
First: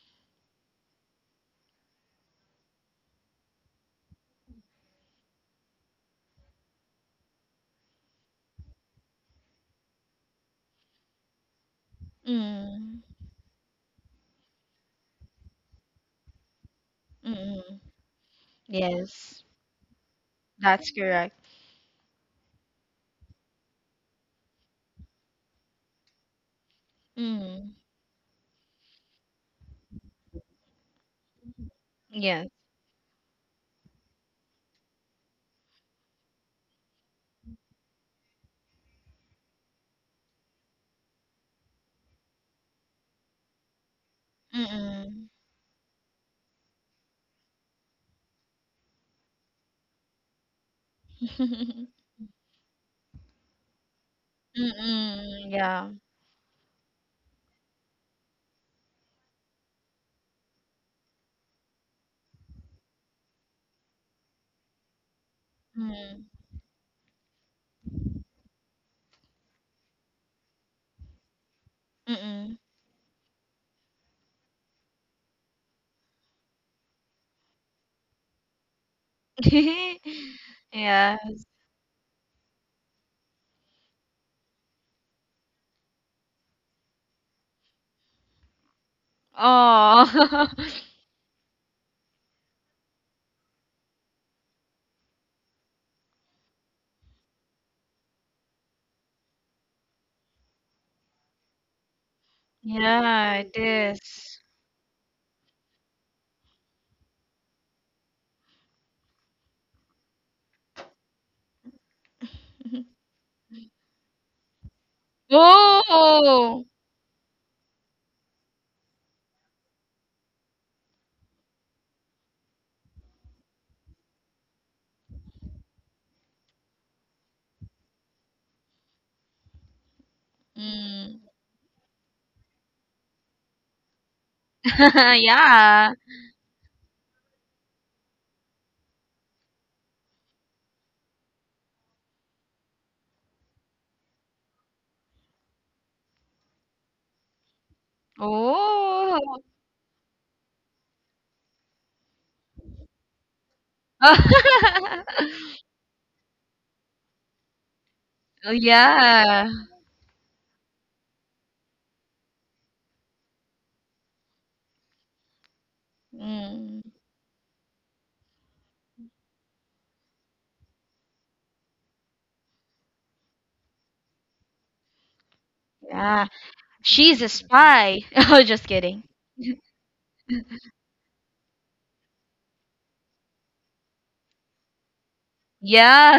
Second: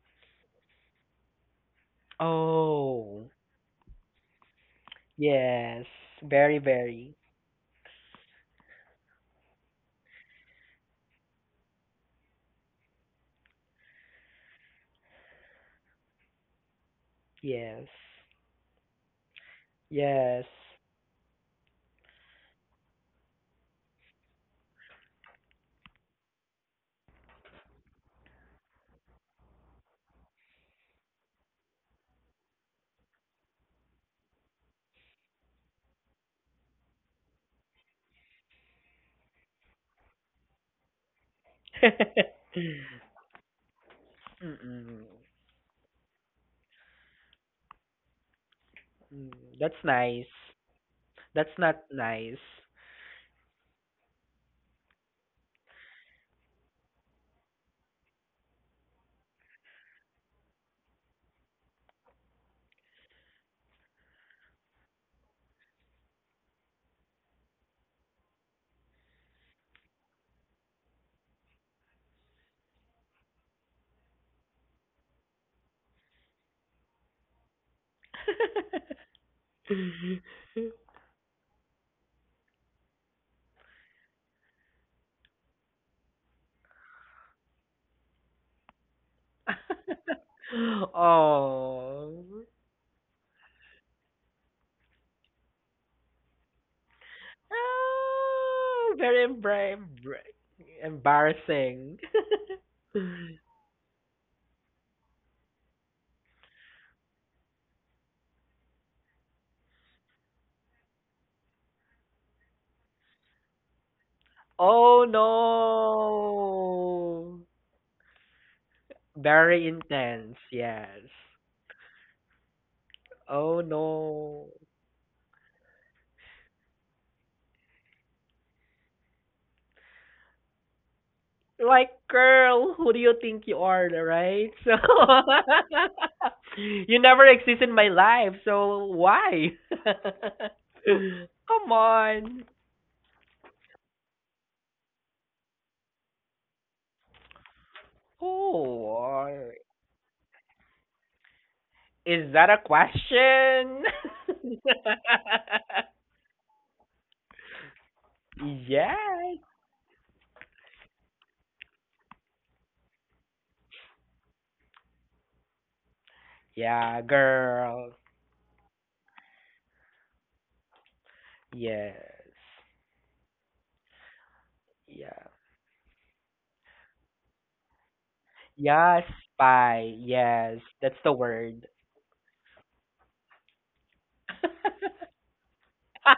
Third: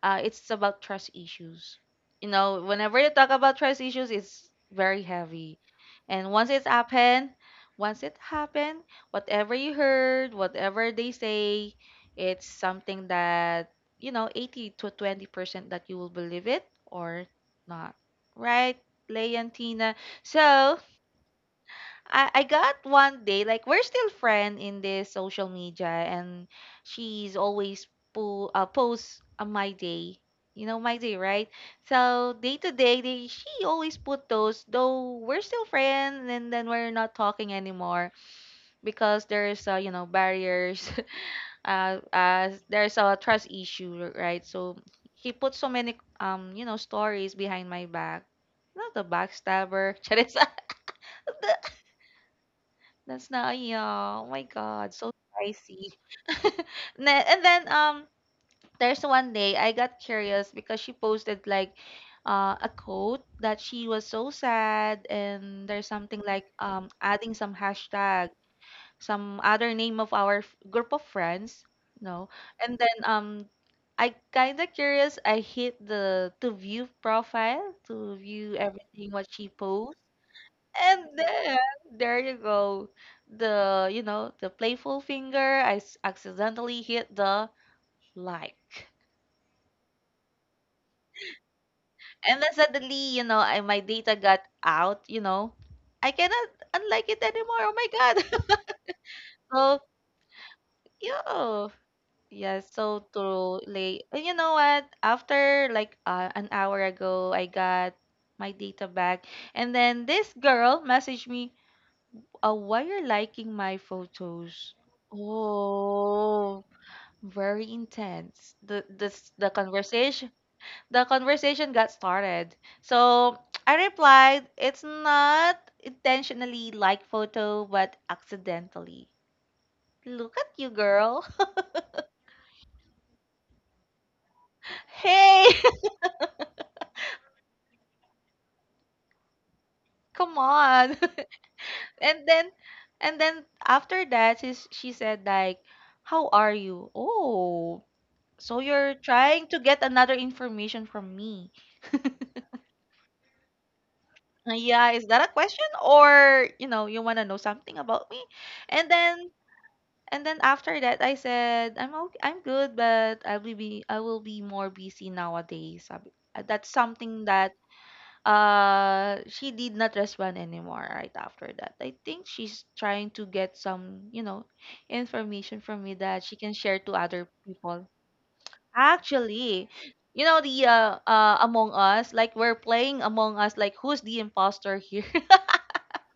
Speaker 1: it's about trust issues. You know, whenever you
Speaker 3: Oh.
Speaker 1: talk about trust issues, it's very heavy.
Speaker 3: Yes.
Speaker 1: And
Speaker 3: Very, very.
Speaker 1: once it happened, whatever you heard, whatever they say, it's
Speaker 2: mm,
Speaker 1: something that, you know, 80 to 20% that you will believe it or
Speaker 2: mm.
Speaker 3: Yes.
Speaker 1: not. Right, Lay
Speaker 2: Yes,
Speaker 1: and Tina?
Speaker 3: Yes.
Speaker 1: So,
Speaker 2: that's correct.
Speaker 1: I got one day, like we're still friend in this social media and she's
Speaker 2: Mm.
Speaker 1: always posts on my day. You know my day, right? So
Speaker 2: Yes.
Speaker 1: day to day, she always put those. Though we're still friends, and then we're not talking anymore because there's you know, barriers,
Speaker 3: Mm-mm.
Speaker 1: there's a trust issue, right? So
Speaker 2: Mm.
Speaker 1: she put so many um, you know, stories behind my back. Not the
Speaker 3: Mm, that's
Speaker 1: backstabber,
Speaker 3: nice.
Speaker 1: Charissa.
Speaker 3: That's not
Speaker 2: Mm,
Speaker 3: nice.
Speaker 1: That's not yeah. Oh my God, so
Speaker 2: yeah.
Speaker 1: spicy. And then um, there's one day I got curious because she posted like a quote that she was so sad, and there's something
Speaker 2: Mm,
Speaker 1: like adding some hashtag, some other name of our group of friends, no.
Speaker 2: mm.
Speaker 1: And then I kind of curious. I hit the to view profile to view everything what she posts,
Speaker 2: Yeah.
Speaker 1: and then there you go. The, you know, the playful finger, I accidentally hit the like.
Speaker 2: Oh.
Speaker 1: And
Speaker 3: Oh.
Speaker 1: then suddenly, I my data got out, I cannot unlike it anymore. Oh my God.
Speaker 3: Oh, very embra-
Speaker 1: So,
Speaker 3: embra-
Speaker 1: yeah.
Speaker 3: embarrassing.
Speaker 1: Yeah, so
Speaker 2: Yeah, it
Speaker 1: too late. And you
Speaker 2: is.
Speaker 1: know what? After like an hour ago, I got my data back. And then this girl messaged me, why you're liking my photos?
Speaker 3: Oh
Speaker 2: Oh.
Speaker 1: Oh,
Speaker 3: no.
Speaker 1: very intense. The
Speaker 3: Very
Speaker 1: conversation,
Speaker 3: intense, yes.
Speaker 1: the conversation got started. So
Speaker 3: Oh
Speaker 1: I replied,
Speaker 3: no.
Speaker 1: it's not intentionally like photo but accidentally. Look at you,
Speaker 2: Mm.
Speaker 1: girl.
Speaker 3: Like, girl, who do you think you are, right? So,
Speaker 1: Hey,
Speaker 2: Yeah.
Speaker 3: you never exist in my life, so why?
Speaker 1: come on.
Speaker 3: Come
Speaker 1: And
Speaker 3: on.
Speaker 1: then and then after that she said like, "How are you?" Oh, so you're
Speaker 3: Oh,
Speaker 2: Oh.
Speaker 1: trying to get another information from me.
Speaker 3: is that a question?
Speaker 1: Yeah, is that a question or you know you want to know something about me?
Speaker 2: Oh,
Speaker 1: And then
Speaker 3: Yes.
Speaker 2: yeah.
Speaker 1: and then after that I said I'm okay, I'm good, but I will be more busy nowadays. Sabi- that's
Speaker 2: Mm.
Speaker 3: Yeah,
Speaker 1: something that
Speaker 3: girl.
Speaker 1: uh, she did not respond anymore right after that.
Speaker 3: Yes.
Speaker 1: I think she's trying to get some, you know,
Speaker 3: Yeah.
Speaker 1: information from me that
Speaker 2: Yeah.
Speaker 1: she can share to
Speaker 2: She's a
Speaker 1: other people.
Speaker 2: spy. Oh, just
Speaker 3: Yeah,
Speaker 2: kidding.
Speaker 1: Actually,
Speaker 3: spy.
Speaker 1: you know
Speaker 3: Yes.
Speaker 1: the
Speaker 3: That's the word.
Speaker 1: Among Us, like we're playing Among Us, like who's the imposter here?
Speaker 2: Yeah.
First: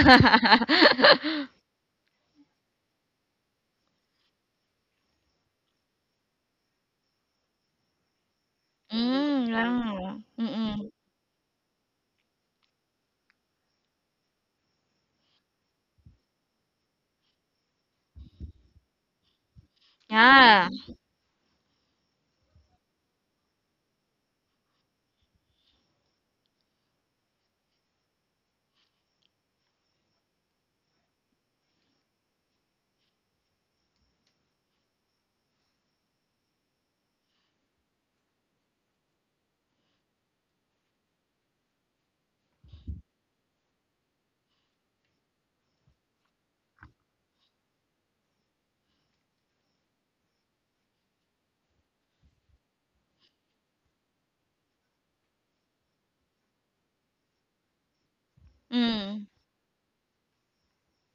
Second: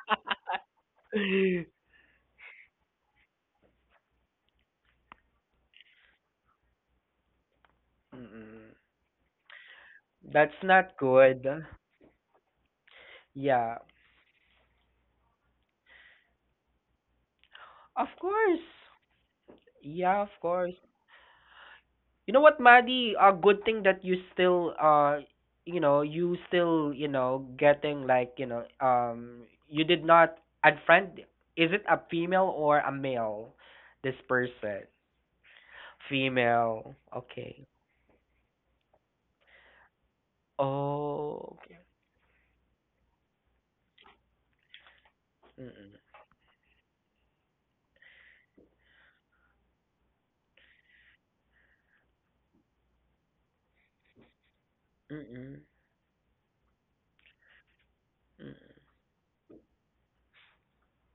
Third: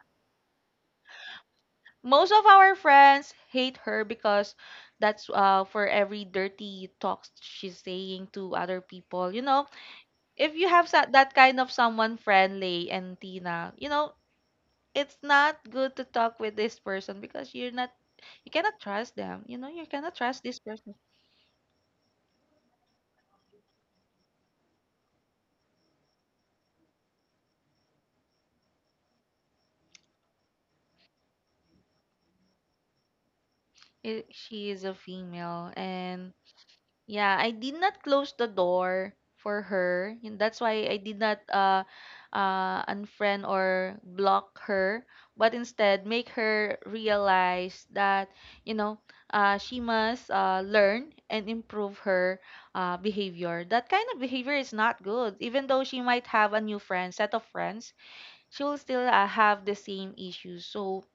Speaker 3: Mm-mm.
Speaker 1: Most of our friends hate her because that's uh, for every dirty talks she's saying to other people, you
Speaker 2: Mm,
Speaker 1: know,
Speaker 2: yeah.
Speaker 1: if
Speaker 3: That's
Speaker 1: you have
Speaker 2: Mm-mm.
Speaker 3: not
Speaker 1: sa- that kind
Speaker 3: good.
Speaker 1: of someone friendly and tina,
Speaker 3: Yeah.
Speaker 1: you know, it's not good to talk with this person because you're not,
Speaker 3: Of
Speaker 1: you
Speaker 3: course.
Speaker 1: cannot trust them, you know, you cannot
Speaker 3: Yeah, of
Speaker 1: trust this
Speaker 2: Yeah.
Speaker 3: course.
Speaker 1: person.
Speaker 3: You know what, Maddie? A good thing that you still you know, you still, you know, getting like, you know, you did not unfriend is it a female or a male this
Speaker 1: I She
Speaker 3: person?
Speaker 1: is a female, and
Speaker 3: Female.
Speaker 1: yeah, I
Speaker 3: Okay.
Speaker 1: did not close the door for her, and that's why I did not
Speaker 3: Oh. Okay.
Speaker 1: unfriend or block her, but
Speaker 3: Mm-mm.
Speaker 1: instead make her realize that, you know, she must learn and improve her behavior. That kind of behavior is not good.
Speaker 3: Mm-mm.
Speaker 1: Even though she might have a new friend, set of friends, she will
Speaker 3: Mm-mm.
Speaker 1: still
Speaker 2: Mm.
Speaker 1: have the same issues. So,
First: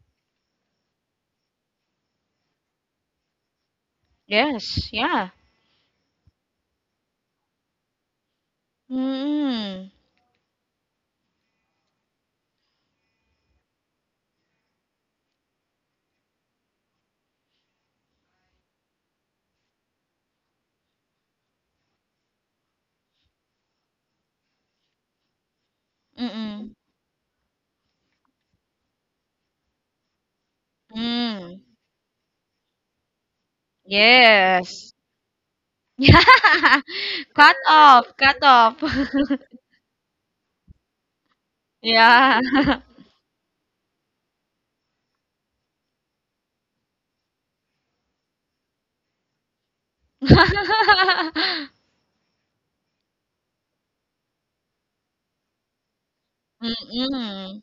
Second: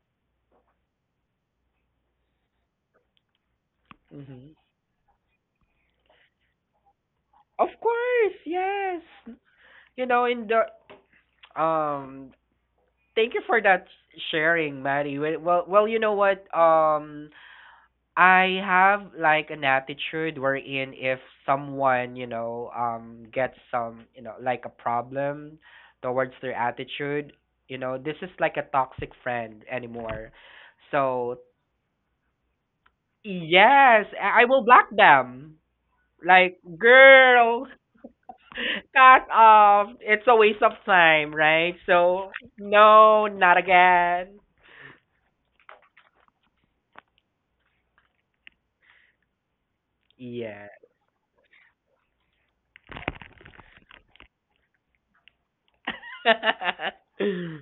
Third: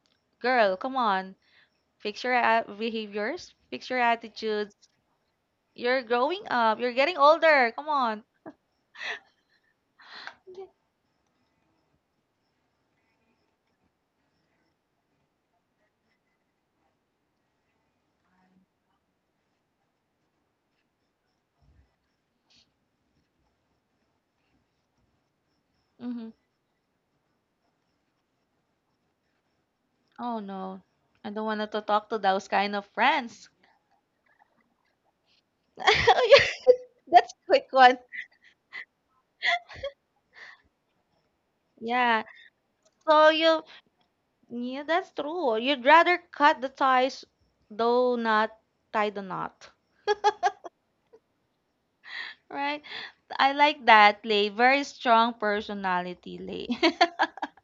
Speaker 1: girl, come on, fix your behaviors, fix your
Speaker 3: Mhm.
Speaker 1: attitudes.
Speaker 2: Yes, yeah.
Speaker 1: You're growing up. You're getting
Speaker 3: Of
Speaker 1: older. Come on.
Speaker 3: course, yes.
Speaker 2: Mm.
Speaker 3: You know, in the um thank you for that sharing, Maddie. Well, well, well, you know what? I have like an attitude wherein if someone, you know, gets some, you know, like a problem
Speaker 1: Hmm.
Speaker 3: towards their
Speaker 2: Mm.
Speaker 3: attitude, you know, this is like a toxic friend anymore.
Speaker 1: Oh no, I
Speaker 3: So,
Speaker 1: don't
Speaker 2: Mm.
Speaker 1: want to talk to those kind of friends.
Speaker 3: yes, I will block
Speaker 2: Yes.
Speaker 3: them. Like,
Speaker 2: Yeah.
Speaker 1: That's a
Speaker 2: Cut
Speaker 3: girl,
Speaker 1: quick one.
Speaker 2: off, cut off.
Speaker 3: cut off. It's a waste of time, right?
Speaker 1: Yeah.
Speaker 3: So,
Speaker 2: Yeah.
Speaker 3: no,
Speaker 1: So
Speaker 3: not
Speaker 1: you,
Speaker 3: again.
Speaker 1: yeah, that's true. You'd rather cut the ties, though not tie the knot.
Speaker 3: Yeah.
Speaker 1: Right? I like that, Lay. Very strong personality, Lay.
Speaker 2: Mm.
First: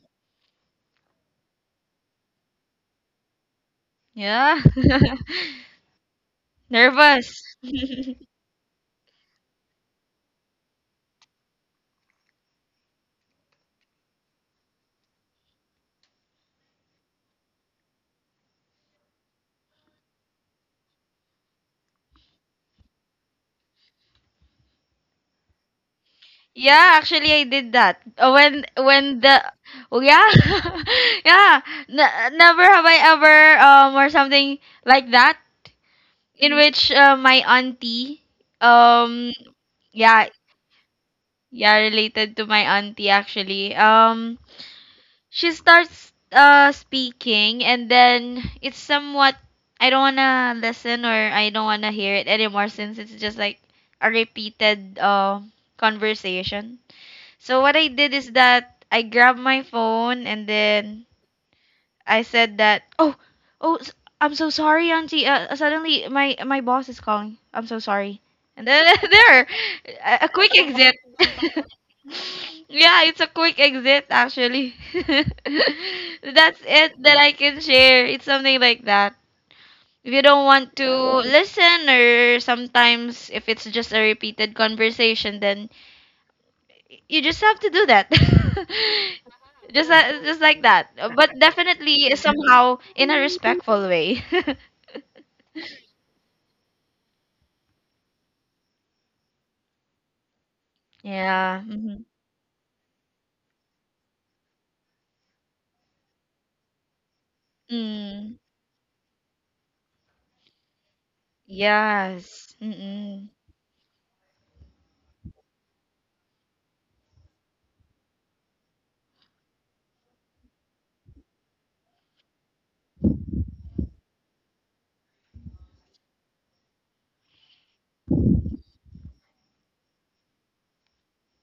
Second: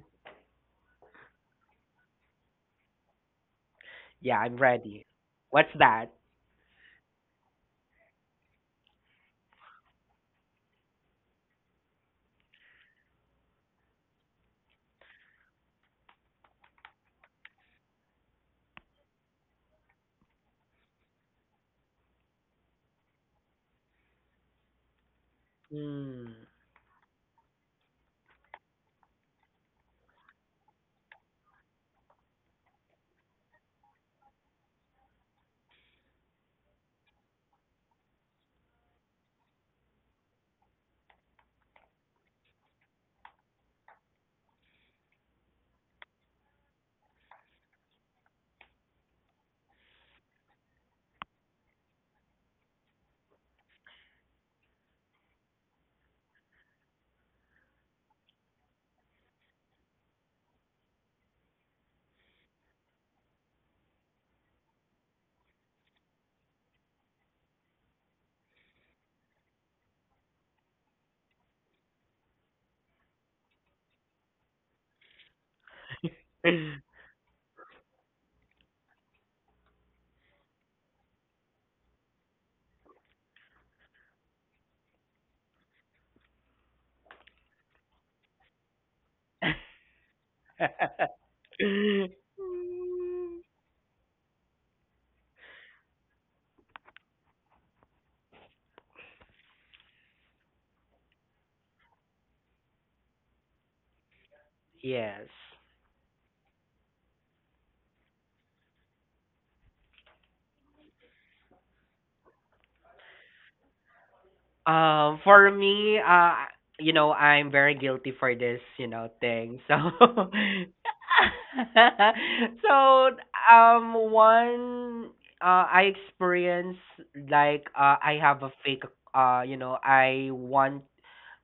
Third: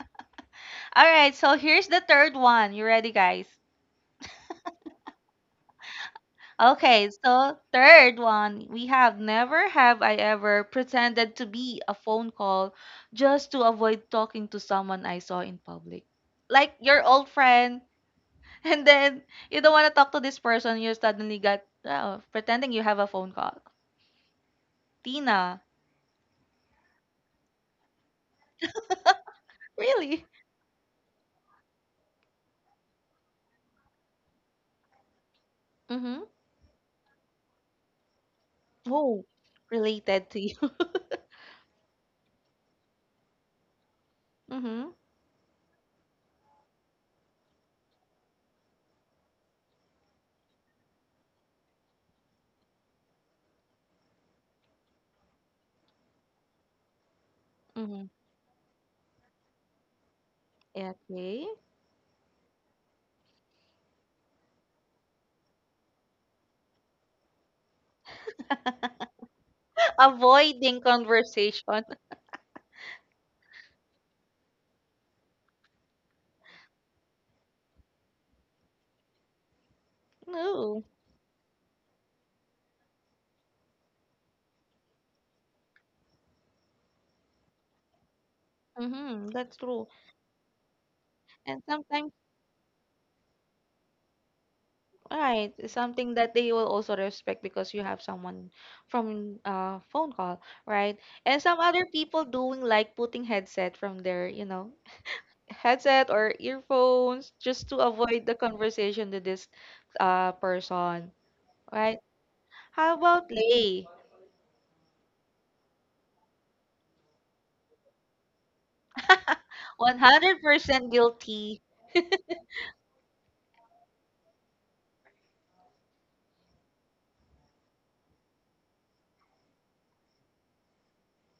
Speaker 1: All right. So here's the third one. You ready, guys?
Speaker 3: Yeah, I'm
Speaker 2: Yeah.
Speaker 3: ready. What's that?
Speaker 1: Okay,
Speaker 2: Nervous.
Speaker 1: so third one, we have never have I ever pretended to be a phone call just to avoid talking to someone I saw in public. Like your old friend, and then you don't want to talk to this person, you suddenly got, oh, pretending you have a phone call. Tina,
Speaker 3: Mm.
Speaker 2: Yeah, actually I did that. When the oh
Speaker 1: really?
Speaker 2: yeah. Yeah. Never have I ever or something like that
Speaker 1: Mm-hmm.
Speaker 2: in which my auntie
Speaker 1: Oh,
Speaker 2: um yeah,
Speaker 1: related to you.
Speaker 2: Yeah, related to my auntie actually.
Speaker 1: Mm-hmm.
Speaker 2: She starts speaking and then it's somewhat I don't wanna listen or I don't wanna hear it anymore since it's just like a repeated conversation. So what I
Speaker 1: Mm-hmm.
Speaker 2: did is that I grabbed my phone and
Speaker 1: Yeah,
Speaker 2: then
Speaker 1: okay.
Speaker 2: I said that. Oh, oh, s- I'm so sorry, Auntie. Suddenly, my my boss is calling. I'm so sorry. And then there, a quick
Speaker 1: Avoiding
Speaker 2: exit.
Speaker 1: conversation.
Speaker 2: Yeah, it's a quick exit actually. That's it that I can share. It's something like that. If you don't want
Speaker 1: No.
Speaker 2: to listen, or sometimes if it's just a repeated conversation, then you just have to do that
Speaker 1: Mm-hmm. That's true.
Speaker 2: just like that. But
Speaker 1: And
Speaker 2: definitely
Speaker 1: sometimes
Speaker 2: somehow in a respectful way.
Speaker 1: right, it's something that they will also respect because you have someone from uh, phone call, right? And
Speaker 2: Yeah.
Speaker 1: some other
Speaker 2: Hmm.
Speaker 1: people doing like putting headset from their, you know,
Speaker 3: Yes.
Speaker 1: headset or earphones just to avoid
Speaker 2: Mm,
Speaker 1: the conversation to this uh, person, right?
Speaker 2: yes.
Speaker 1: How
Speaker 2: Mm-mm.
Speaker 1: about Lay?
Speaker 3: For me, you know, I'm very guilty for this, you know, thing. So,
Speaker 1: 100% guilty.
Speaker 3: so one, I experience like I have a fake. You know, I want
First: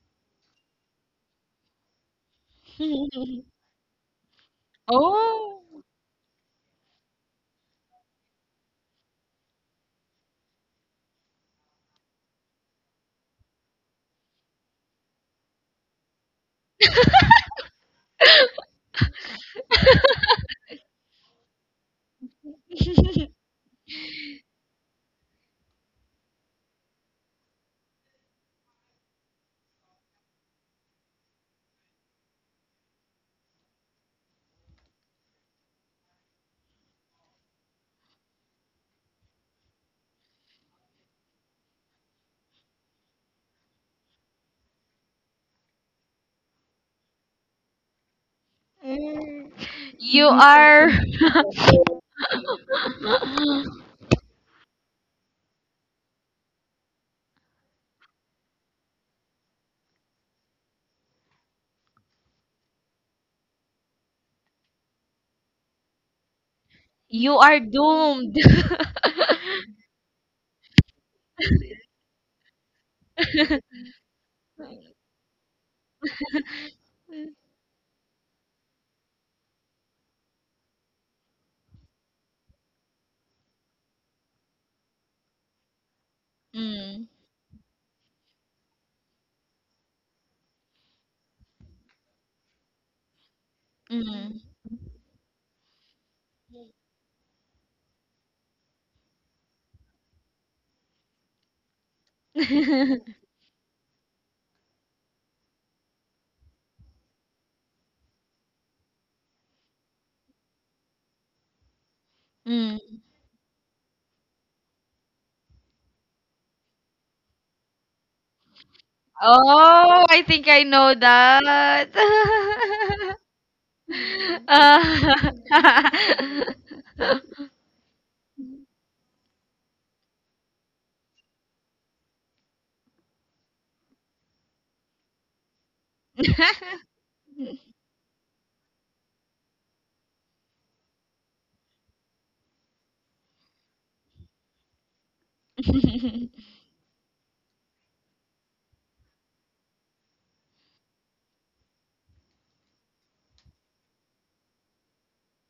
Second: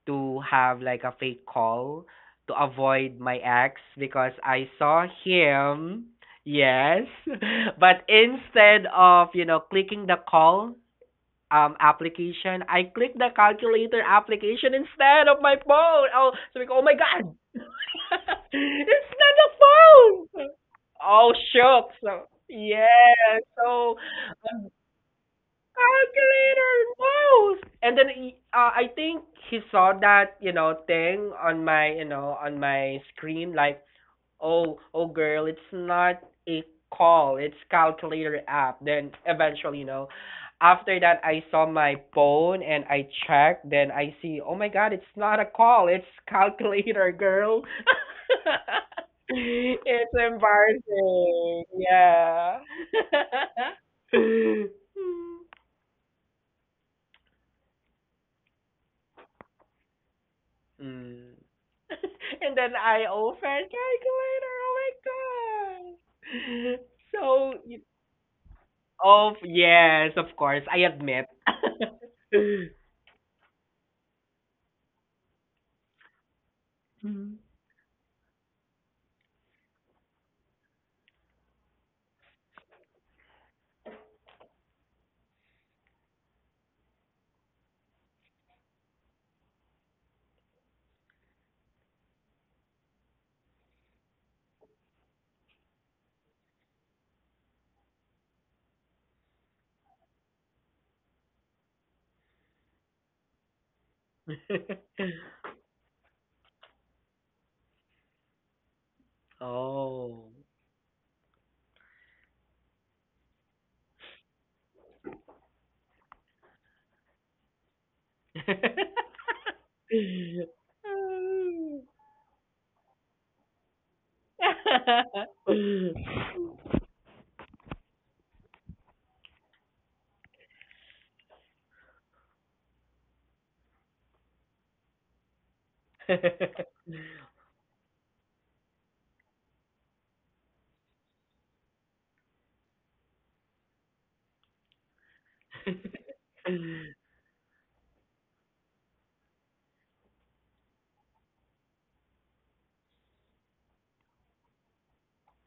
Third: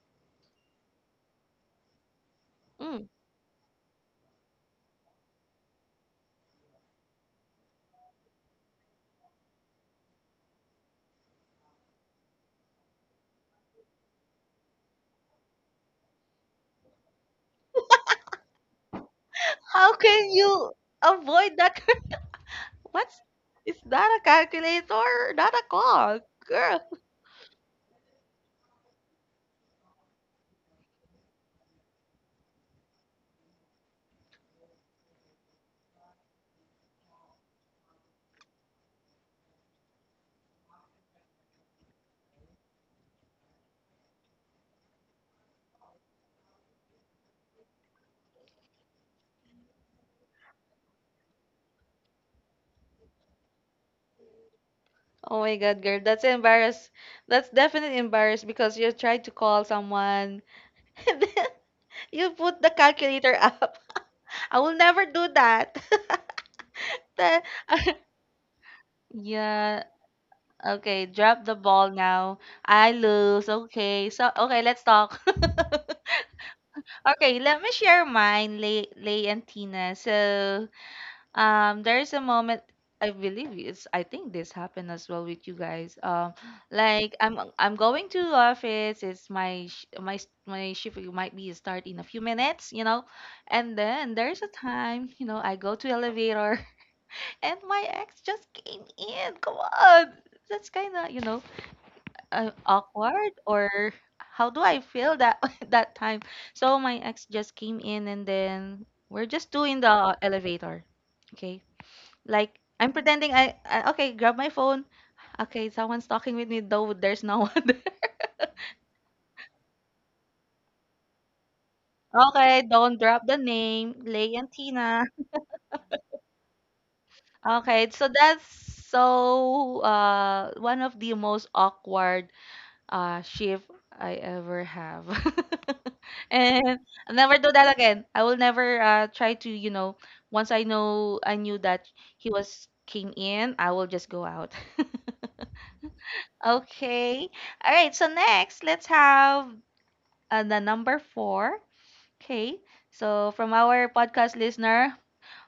Speaker 3: to have like a fake call to
Speaker 1: Mm.
Speaker 3: avoid my ex because I saw
Speaker 2: Oh.
Speaker 3: him. Yes. But instead of, you know, clicking the call application, I clicked the calculator application instead of my phone. Oh, so we go. Oh my God! It's not a
Speaker 1: How can
Speaker 3: phone!
Speaker 1: you
Speaker 3: Oh,
Speaker 1: avoid that?
Speaker 3: shook. So,
Speaker 1: What's
Speaker 3: yes.
Speaker 1: is
Speaker 3: So,
Speaker 1: that a calculator? Not a clock.
Speaker 3: calculator,
Speaker 1: Girl,
Speaker 3: wow! And then I think he saw that you know thing on my you know on my screen like oh oh girl it's not a call it's calculator app. Then eventually you know after that I saw my phone and I checked. Then I see oh my god it's not a call it's calculator girl.
Speaker 2: Mm.
Speaker 3: It's
Speaker 2: You are
Speaker 3: embarrassing. Yeah.
Speaker 1: oh my God, girl, that's embarrassed. That's definitely embarrassed because you tried to call someone and
Speaker 3: Mm.
Speaker 1: then you
Speaker 3: And
Speaker 1: put the
Speaker 3: then I
Speaker 1: calculator
Speaker 3: old fashioned
Speaker 1: up.
Speaker 3: calculator.
Speaker 1: I
Speaker 3: Oh
Speaker 1: will
Speaker 3: my
Speaker 1: never do that.
Speaker 3: god.
Speaker 2: you
Speaker 1: That-
Speaker 3: So
Speaker 2: are
Speaker 3: you,
Speaker 2: doomed.
Speaker 3: oh
Speaker 1: yeah.
Speaker 3: yes, of course. I
Speaker 1: Okay,
Speaker 3: admit.
Speaker 1: drop the ball now. I lose. Okay. So, okay, let's talk.
Speaker 3: Mm.
Speaker 1: Okay, let me share mine, Lay, Lay and Tina. So, um, there is a moment, I believe it's, I think this happened as well with you guys.
Speaker 2: Mm,
Speaker 1: Like I'm going to the office. It's my sh- my s- my shift might be start in a few minutes, you know, and then
Speaker 2: mm.
Speaker 1: there's a time, you know, I go to elevator and my ex just came in. Come on, that's kind of, you know, awkward or how do I feel that that time? So my ex just came in and then we're just two in the
Speaker 3: Oh.
Speaker 1: elevator, okay, like I'm
Speaker 2: Mm.
Speaker 1: pretending I okay, grab my phone. Okay, someone's talking with me though there's no one there.
Speaker 2: Oh, I think I know that.
Speaker 1: Okay, don't drop the name, Lay and Tina.
Speaker 2: Uh,
Speaker 1: Okay, so that's so uh, one of the most awkward uh, shift I ever have. And I'll never do that again. I will never uh, try to, you know, once I knew that he was came in, I will just go out. Okay. All right. So next, let's have and the number four. Okay. So from our podcast listener,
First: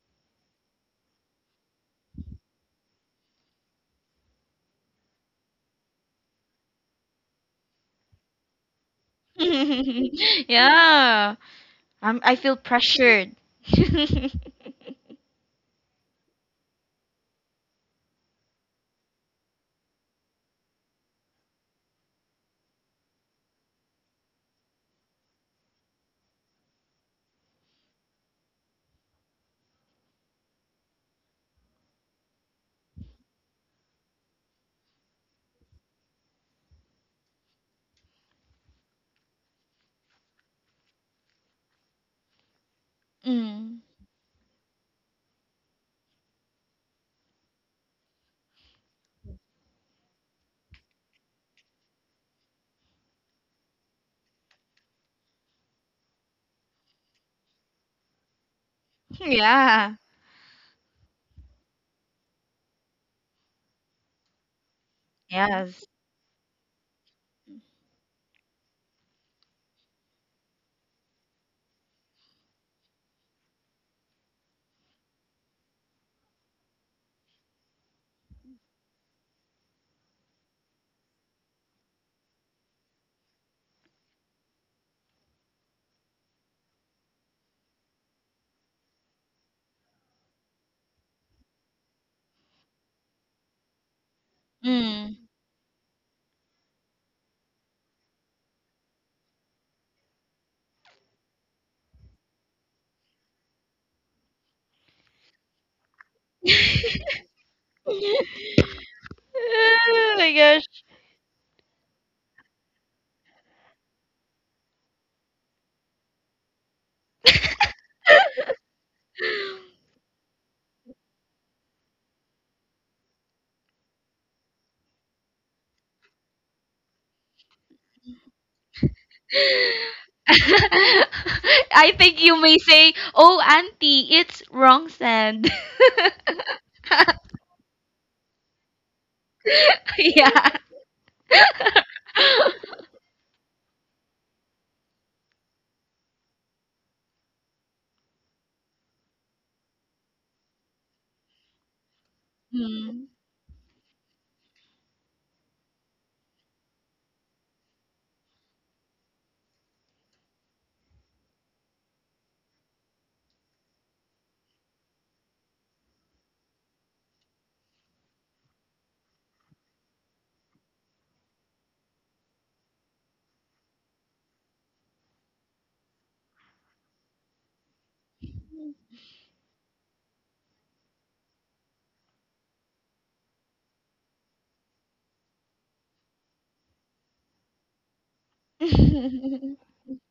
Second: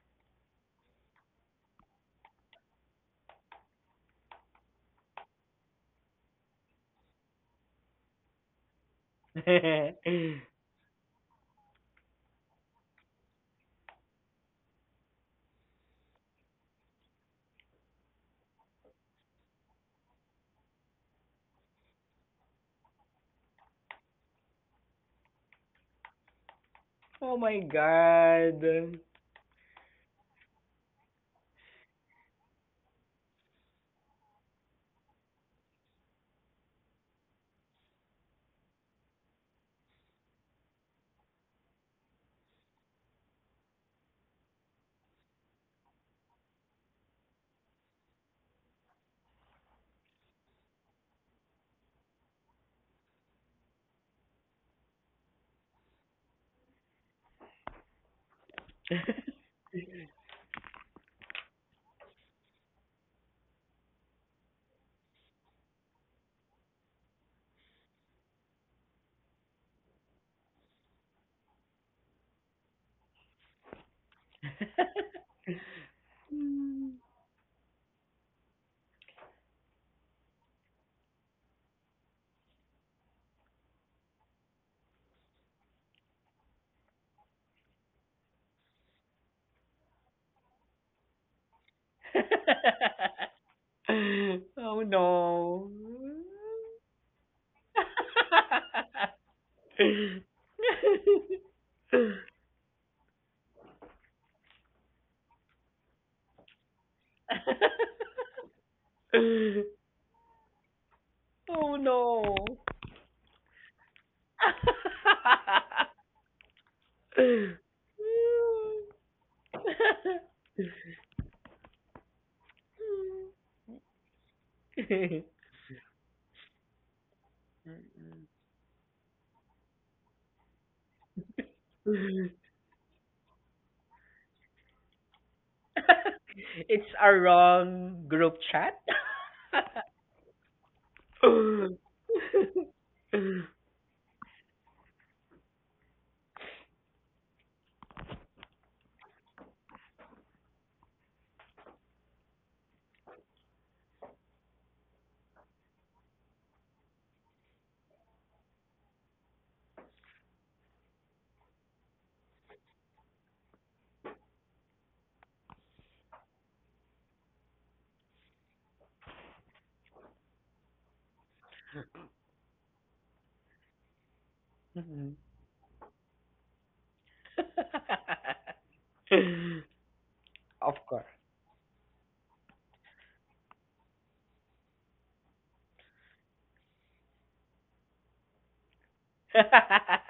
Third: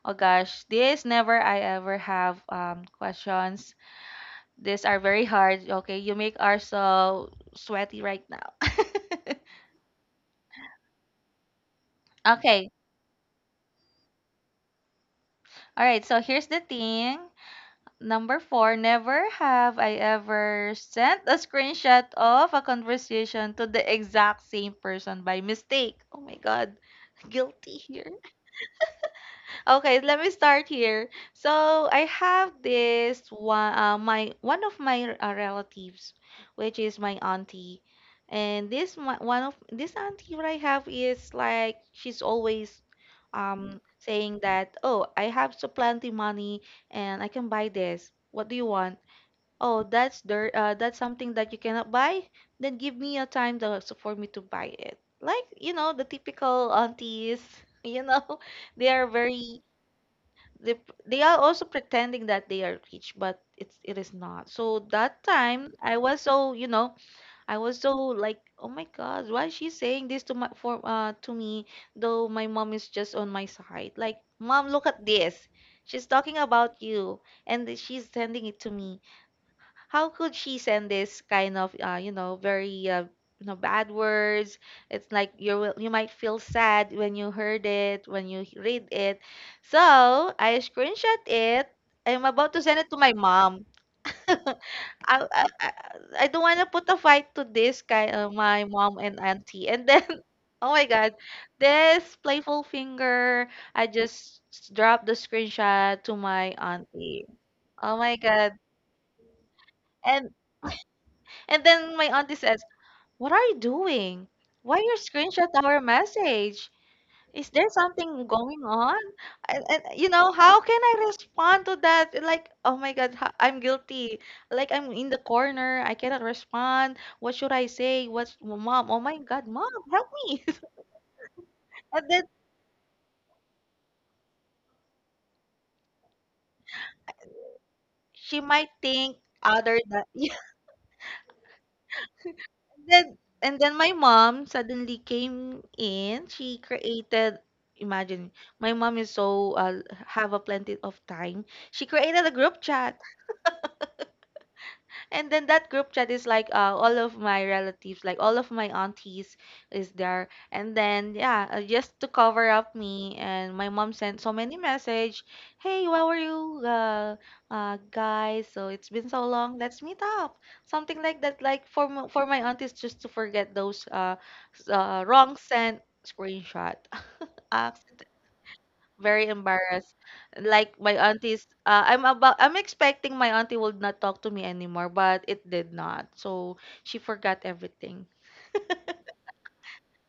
Speaker 1: oh gosh, this never I ever have um, questions. These are very hard. Okay, you make us so sweaty right now.
Speaker 2: yeah. I'm, I feel
Speaker 1: Okay.
Speaker 2: pressured.
Speaker 1: All right. So here's the thing. Number four, never have I ever sent a screenshot of a conversation to the exact same person by mistake. Oh my God.
Speaker 3: Oh my
Speaker 1: Guilty here.
Speaker 3: god.
Speaker 1: Okay, let me start here. So I have this one, my one of my relatives, which is my auntie, and this my, one of this auntie what I have is like she's always
Speaker 2: Mm.
Speaker 1: um, saying that, oh, I have so plenty money and I can buy this. What do you want? Oh, that's dirt. That's something that you cannot buy. Then give me a time to, so for me to buy it. Like you know the typical aunties, you know they are very
Speaker 2: Yeah.
Speaker 1: they they are also pretending that they are rich but it's, it is not. So that time
Speaker 2: Yes.
Speaker 1: I was so, you know, I was so like, oh my God, why is she saying this to my for uh, to me, though my mom is just on my side. Like, mom, look at this, she's talking about you, and th- she's sending it to me. How could she send this kind of you know, very you know, bad words? It's like you will, you might feel sad when you heard it, when you h- read it. So I screenshot it, I'm about to send it to my mom.
Speaker 3: Oh
Speaker 1: I,
Speaker 2: Mm.
Speaker 1: I
Speaker 3: no.
Speaker 1: I don't want to put a fight to this guy, my mom and auntie, and then oh my God, this playful finger, I just s- dropped the screenshot to my auntie. Oh my God.
Speaker 2: Oh my
Speaker 1: and
Speaker 2: gosh.
Speaker 1: and
Speaker 3: Oh
Speaker 1: then my
Speaker 3: no.
Speaker 1: auntie says, what are you doing? Why you screenshot our message? Is there something going on? And you know, how can I respond to that? Like, oh my God, ha- I'm guilty. Like, I'm in the corner. I cannot respond. What should I say? What's mom? Oh my God, mom, help me.
Speaker 2: I
Speaker 1: And
Speaker 2: think
Speaker 1: then
Speaker 2: you may say, "Oh, auntie, it's wrong sand."
Speaker 3: It's a wrong group
Speaker 1: she might
Speaker 3: chat.
Speaker 1: think other than.
Speaker 2: Yeah.
Speaker 1: Then and then my mom suddenly came in. She created, imagine, my mom is so have a plenty of time. She created a group chat,
Speaker 2: Mm.
Speaker 1: and then that group chat is like all of my relatives, like all of my aunties is there. And then yeah, just to cover up me, and my mom sent so many message. Hey, how are you, guys? So it's been so long. Let's meet up. Something like that. Like for m- for my aunties, just to forget those s- uh, wrong sent screenshot. Very embarrassed.
Speaker 3: Of
Speaker 1: Like my
Speaker 3: course.
Speaker 1: auntie's, I'm about, I'm expecting my auntie would not talk to me anymore, but it did not. So she forgot everything.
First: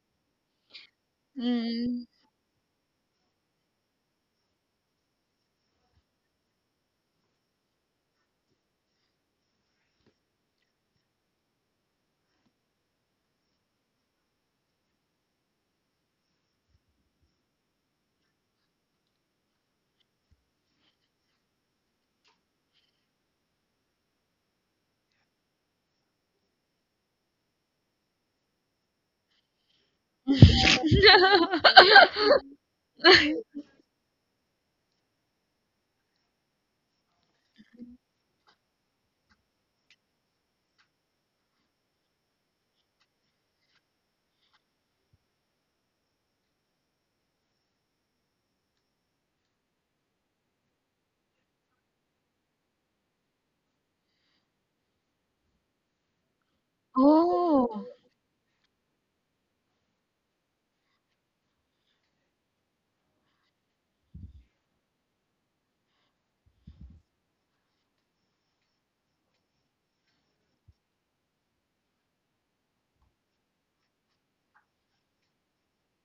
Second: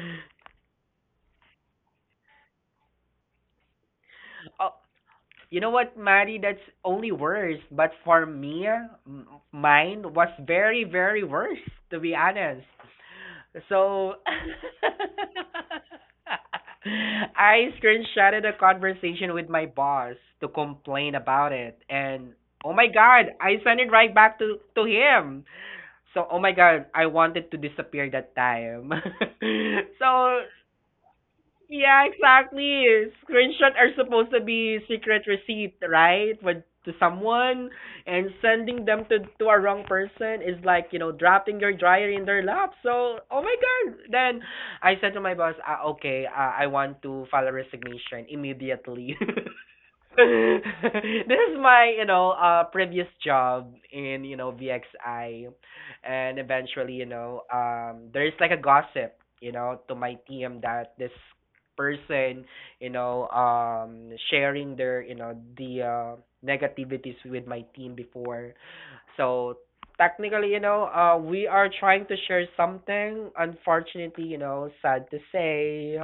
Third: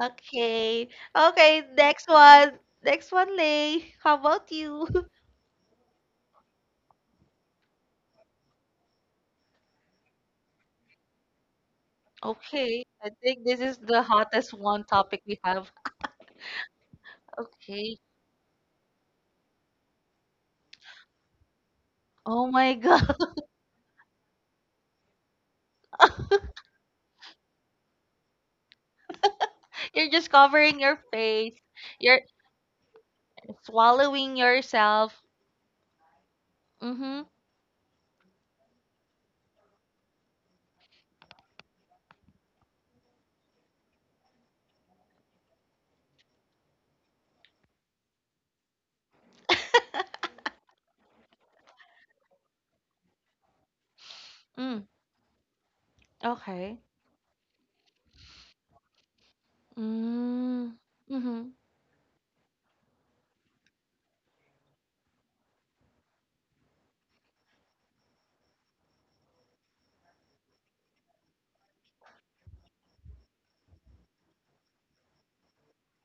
Speaker 1: Okay, okay.
Speaker 2: Mm.
Speaker 1: Next one, Lay. How about
Speaker 3: O-
Speaker 1: you?
Speaker 3: You know what, Maddie? That's only worse. But for me, mine was very, very worse, to be honest.
Speaker 1: Okay, I think this is the
Speaker 3: So
Speaker 1: hottest one topic we have.
Speaker 3: I
Speaker 1: Okay.
Speaker 3: screenshotted a conversation with my boss to complain about it. And
Speaker 1: Oh
Speaker 3: oh
Speaker 1: my
Speaker 3: my
Speaker 1: God.
Speaker 3: God, I sent it right back to him. So, oh my God, I wanted to disappear that time.
Speaker 1: You're
Speaker 3: So,
Speaker 1: just covering your face.
Speaker 3: yeah,
Speaker 1: You're
Speaker 3: exactly. Screenshot are supposed
Speaker 1: swallowing
Speaker 3: to be
Speaker 1: yourself.
Speaker 3: secret receipt, right? With to
Speaker 1: Mm-hmm.
Speaker 3: someone and sending them to a wrong person is like, you know, dropping your dryer in their lap. So, oh my god. Then I said to my boss, ah, okay, I want to file a resignation immediately. This is my, you know, previous job in, you know,
Speaker 1: Mm,
Speaker 3: VXI. And
Speaker 1: okay.
Speaker 3: eventually, you know,
Speaker 2: Oh.
Speaker 3: there's like a gossip, you know, to my team that this
Speaker 1: Mm-hmm.
Speaker 3: person, you know, sharing their, you know, the negativities with my team before. So technically, you know, we are trying to share something. Unfortunately, you know, sad to say,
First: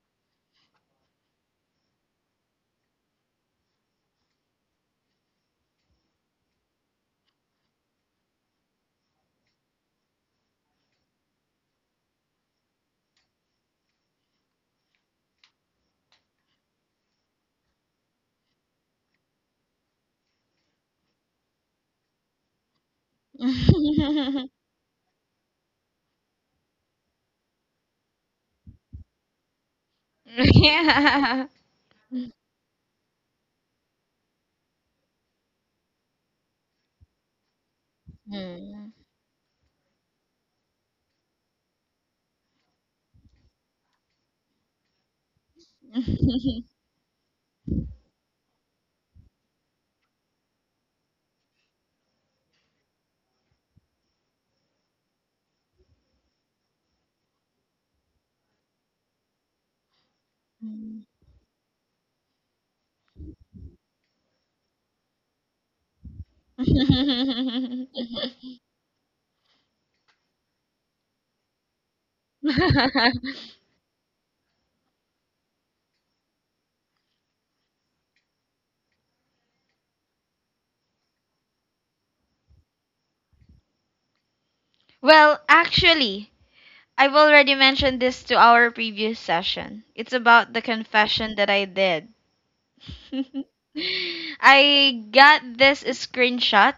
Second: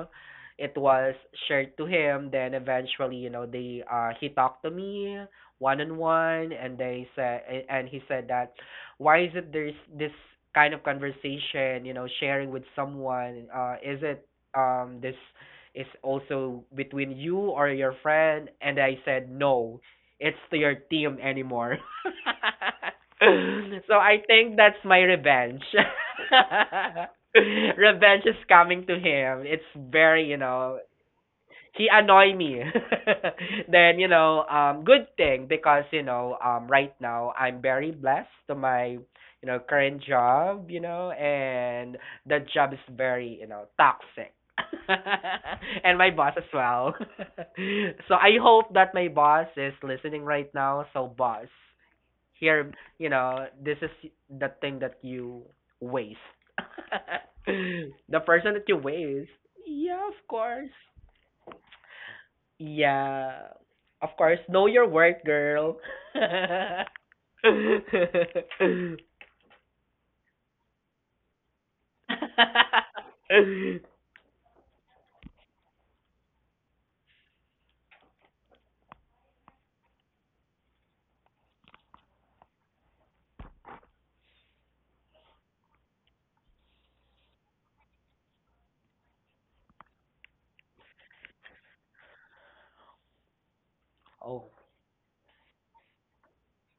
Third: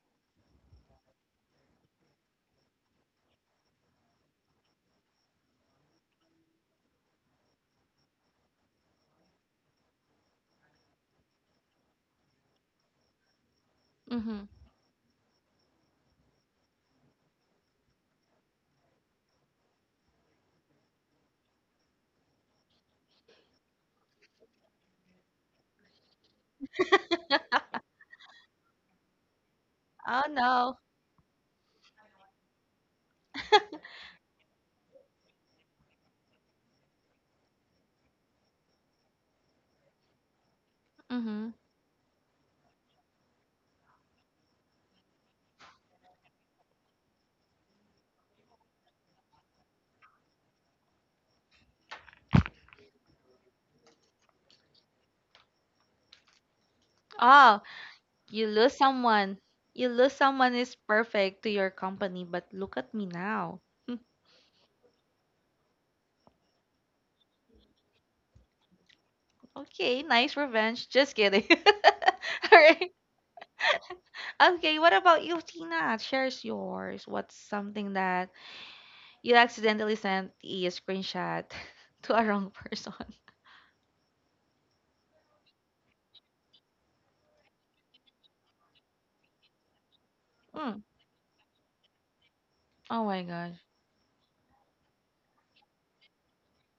Speaker 3: it was shared to him. Then eventually, you know, they he talked to me one on one, and they said, and he said that, why is it there's this kind of conversation, you know, sharing with someone? Is it
Speaker 1: Mm-hmm.
Speaker 3: this is also between you or your friend? And I said no it's to your team anymore. So I think that's my revenge. Revenge is coming to him. It's very,
Speaker 1: Oh
Speaker 3: you
Speaker 1: no.
Speaker 3: know,
Speaker 2: Yeah.
Speaker 3: he annoy me. Then you know, good thing because you know, right now I'm very blessed to my
Speaker 2: Mm.
Speaker 3: you know current job, you know,
Speaker 1: Mm-hmm.
Speaker 3: and the job is very you know toxic. And my boss as well. So I hope that my boss is listening right now. So boss, here, you know, this is the thing that you waste.
Speaker 1: Oh,
Speaker 3: The
Speaker 1: you
Speaker 3: person that you
Speaker 1: lose
Speaker 3: waste.
Speaker 1: someone. You
Speaker 3: Yeah,
Speaker 1: lose
Speaker 3: of
Speaker 1: someone
Speaker 3: course.
Speaker 1: is perfect to your company, but look at me
Speaker 3: Yeah.
Speaker 1: now.
Speaker 3: Of course, know your worth, girl.
Speaker 1: Okay, nice revenge. Just kidding. All right. Okay, what about you, Tina? Shares yours. What's something that you accidentally sent a screenshot to a wrong person?
Speaker 2: Well, actually, I've already mentioned this to our previous session. It's about the
Speaker 1: Mm.
Speaker 2: confession that I did.
Speaker 1: Oh my gosh.
Speaker 3: Oh.
Speaker 2: I got this screenshot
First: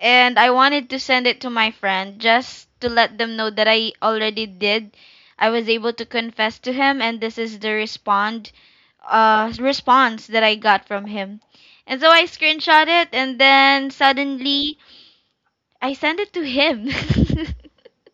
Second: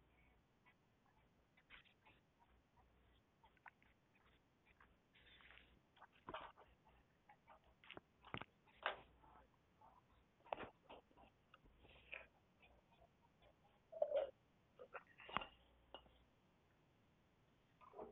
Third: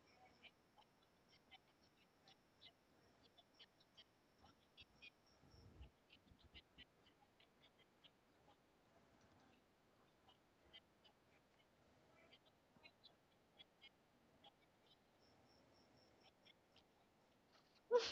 Speaker 2: and I wanted to send it to my friend just to let them know that I already did. I was able to confess to him and this is the respond response that I got from him. And so I screenshot it and then suddenly I sent it to him.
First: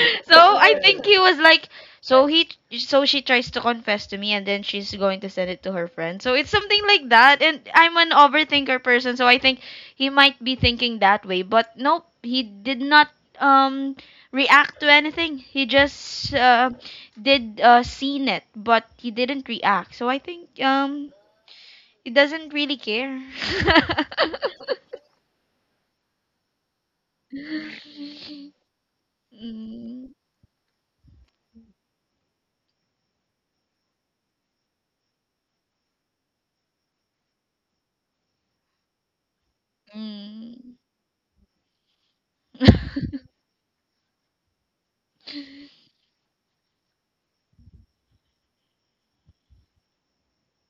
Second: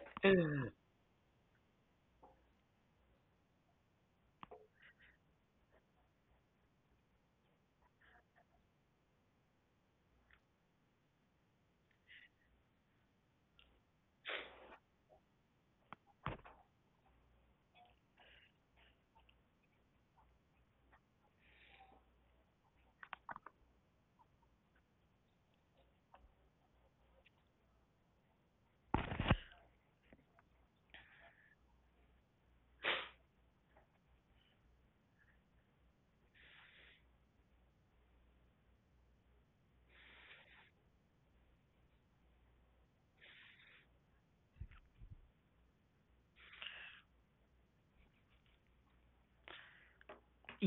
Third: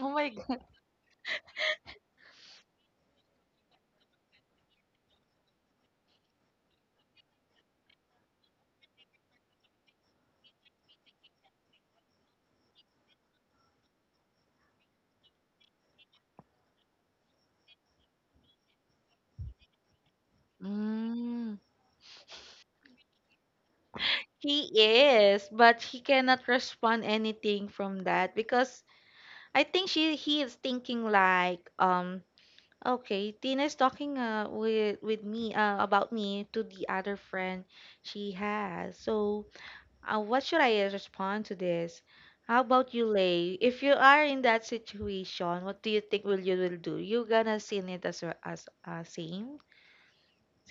Speaker 1: Oh my
Speaker 2: So
Speaker 1: God.
Speaker 2: I think he was like, so he, so she tries to confess to me, and then she's going to send it to her friend. So it's something like that. And I'm an overthinker person, so I think he might be thinking that way. But nope, he did not um react to anything. He just did seen it, but he didn't react. So I think
Speaker 1: Mm.
Speaker 2: he doesn't really care.
Speaker 1: He is, but he cannot respond anything from that because I think
Speaker 2: Mm,
Speaker 1: she he is thinking like, um, okay, Tina is talking uh, with me, uh, about me to the other friend she has. So what should
Speaker 2: mm.
Speaker 1: I respond to this? How about you, Lay? If you are in that situation, what do you think? Will you, will do, you gonna seen it as well, as same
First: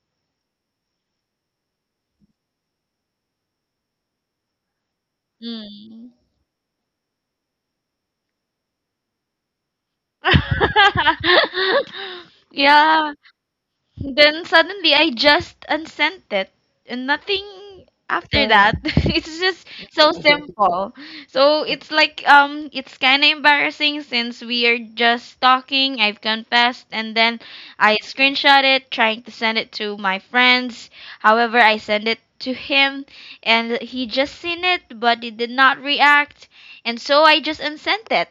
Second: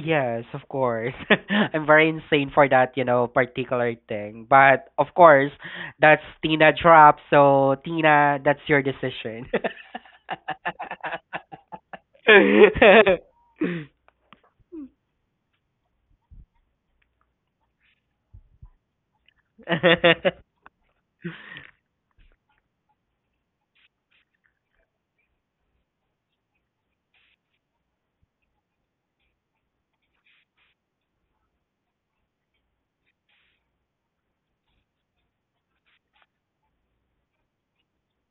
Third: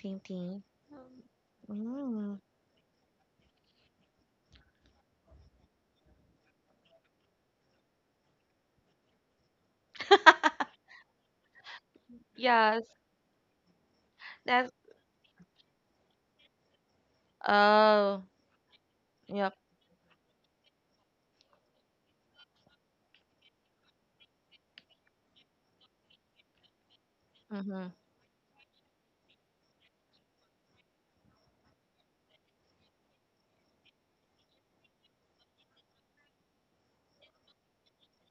Speaker 1: same
Speaker 3: of
Speaker 1: thing?
Speaker 3: course. I'm very
Speaker 1: Mm.
Speaker 3: insane for that, you know, particular thing. But of course,
Speaker 2: 嗯，
Speaker 3: that's Tina drop. So Tina, that's your decision.
Speaker 1: Yes.
Speaker 2: 呀。Then
Speaker 1: That's,
Speaker 2: suddenly I just unsent it and nothing
Speaker 1: oh,
Speaker 2: after Yeah. that. It's
Speaker 1: yep.
Speaker 2: just so simple. So it's like it's kind of embarrassing since we are just talking, I've confessed, and then
Speaker 1: Mm-hmm.
Speaker 2: I screenshot it trying to send it to my friends. However, I send it to him and he just seen it but he did not react and so I just unsent it.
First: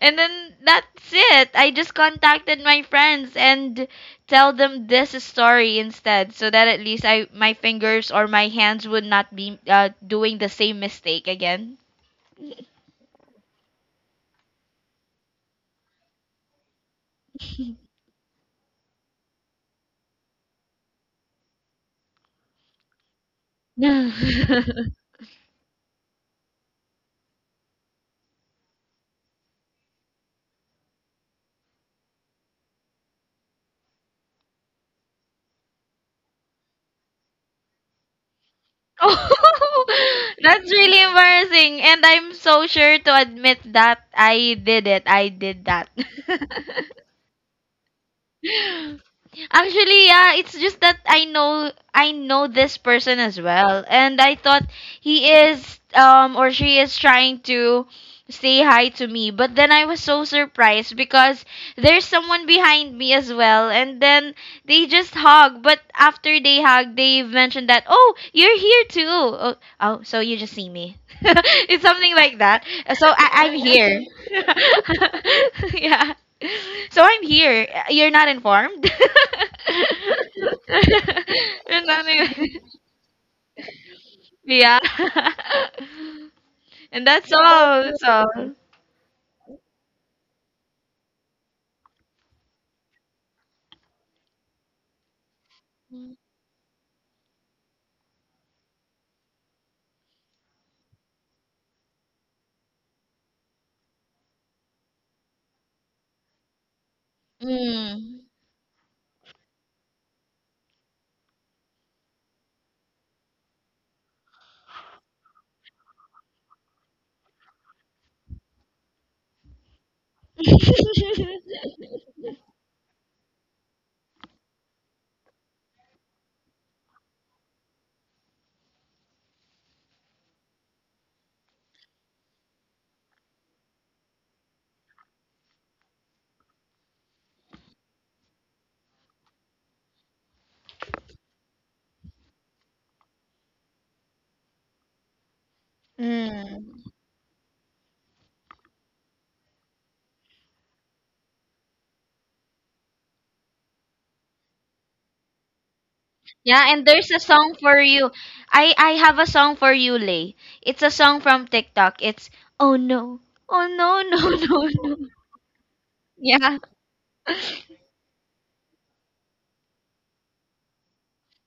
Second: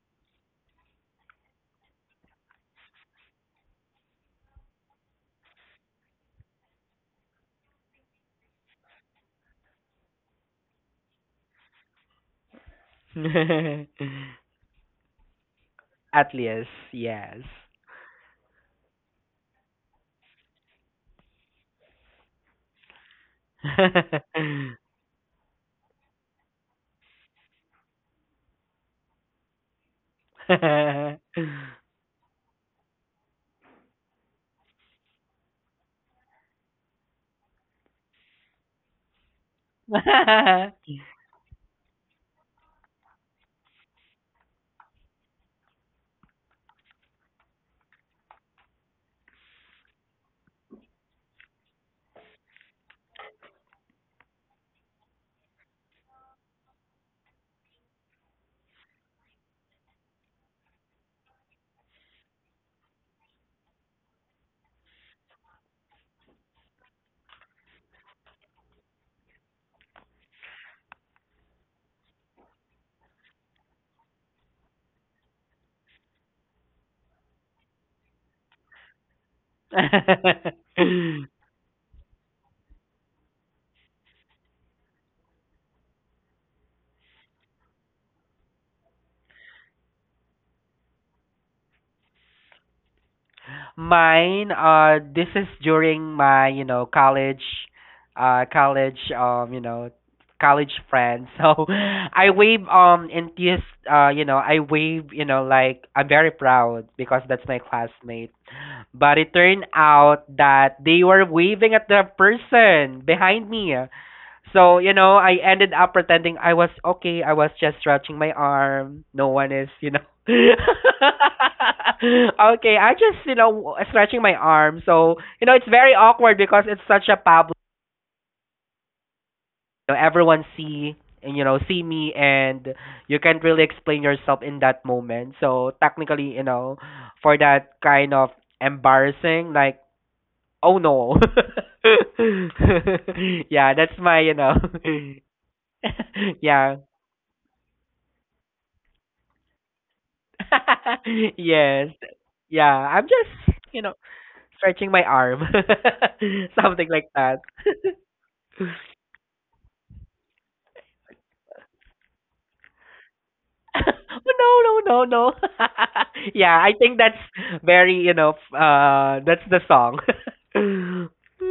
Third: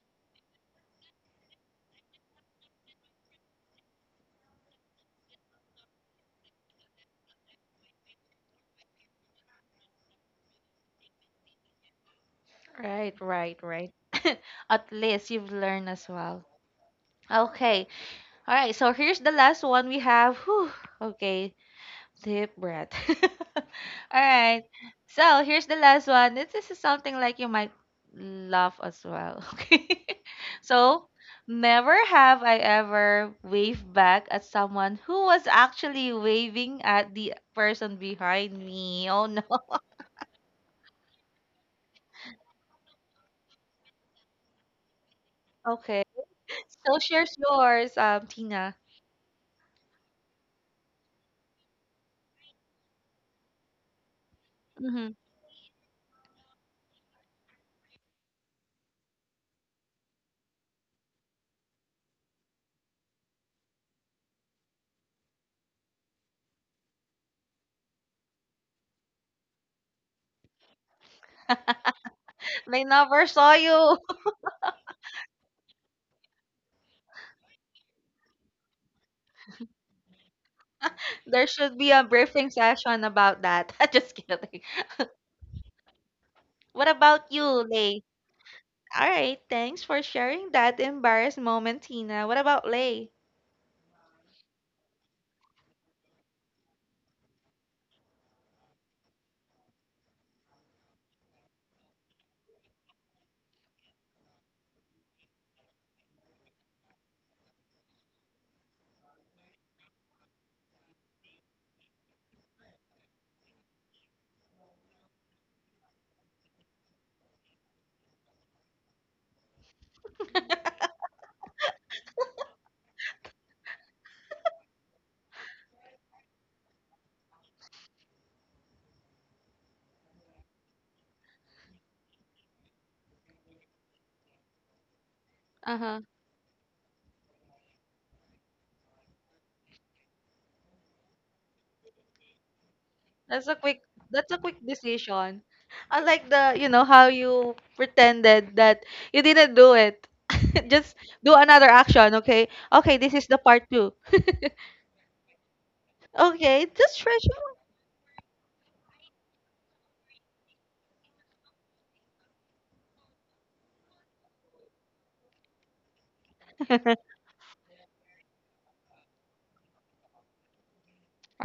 Speaker 2: And then that's it. I just contacted my friends and tell them this story instead so that at least I my fingers or my hands would not be doing the same mistake again.
Speaker 1: Right, right, right. At least you've learned as
Speaker 3: At
Speaker 1: well.
Speaker 3: least, yes.
Speaker 1: Okay. All right. So here's the last one we have. Whew. Okay. Deep breath.
Speaker 2: No.
Speaker 1: All right. So here's the last one. This is something like you might laugh as well. Okay. So never have I ever waved back at someone who was actually waving at the person behind me. Oh no.
Speaker 2: Oh, that's really embarrassing and I'm so sure to admit that I did it. I did that.
Speaker 1: Okay. So here's yours, Tina.
Speaker 2: Actually, yeah, it's just that I know this person as well, and I thought
Speaker 1: Mm-hmm.
Speaker 2: he is or she is trying to say hi to me, but then I was so surprised because there's someone behind me as well, and then they just hug. But after they hug, they mentioned that oh you're here too. Oh, oh so you just see me. It's something like that.
Speaker 1: They
Speaker 2: So
Speaker 1: never
Speaker 2: I,
Speaker 1: saw
Speaker 2: I'm
Speaker 1: you.
Speaker 2: here. Yeah. So I'm here. You're not informed?
Speaker 1: There should
Speaker 2: You're
Speaker 1: be a
Speaker 2: not
Speaker 1: briefing
Speaker 2: in-
Speaker 1: session about that. Just kidding.
Speaker 2: yeah.
Speaker 1: What
Speaker 2: And
Speaker 1: about
Speaker 2: that's
Speaker 1: you,
Speaker 2: all. That's
Speaker 1: Lay?
Speaker 2: all.
Speaker 1: All right, thanks for sharing that embarrassed moment, Tina. What about Lay?
Speaker 3: Mine, this is during my, you know, college, you know, college friends. So I wave, you know, I wave, you know, like I'm very proud because that's my
Speaker 2: Mm.
Speaker 3: classmate. But it turned out that they were waving at the person behind me. So, you know, I ended up pretending I was okay. I was just stretching my arm. No one is, you know. Okay, I just, you know, stretching my arm. So, you know, it's very awkward because it's such a public. You know, everyone see and you know see me and you can't really explain yourself in that moment so
Speaker 1: Uh-huh.
Speaker 3: technically you know for that kind of embarrassing like oh no.
Speaker 1: That's a
Speaker 3: Yeah,
Speaker 1: quick
Speaker 3: that's my, you
Speaker 1: that's a
Speaker 3: know.
Speaker 1: quick decision. I like
Speaker 3: Yeah.
Speaker 2: Mm.
Speaker 1: how you pretended that you didn't do it. Just do another
Speaker 3: Yes.
Speaker 1: action, okay?
Speaker 3: Yeah,
Speaker 1: Okay,
Speaker 3: I'm
Speaker 1: this is the
Speaker 3: just,
Speaker 1: part
Speaker 3: you know,
Speaker 1: two.
Speaker 3: stretching my arm.
Speaker 2: Yeah,
Speaker 1: Okay,
Speaker 3: Something
Speaker 2: and
Speaker 1: just
Speaker 3: like
Speaker 2: there's a
Speaker 1: fresh.
Speaker 3: that.
Speaker 2: song for you. I have a song for you, Lay. It's a song from TikTok. It's oh no, oh no, no,
Speaker 3: No,
Speaker 2: no,
Speaker 3: no,
Speaker 2: no.
Speaker 3: no, no. Yeah,
Speaker 2: Yeah.
Speaker 3: I think that's very, you know, that's the song.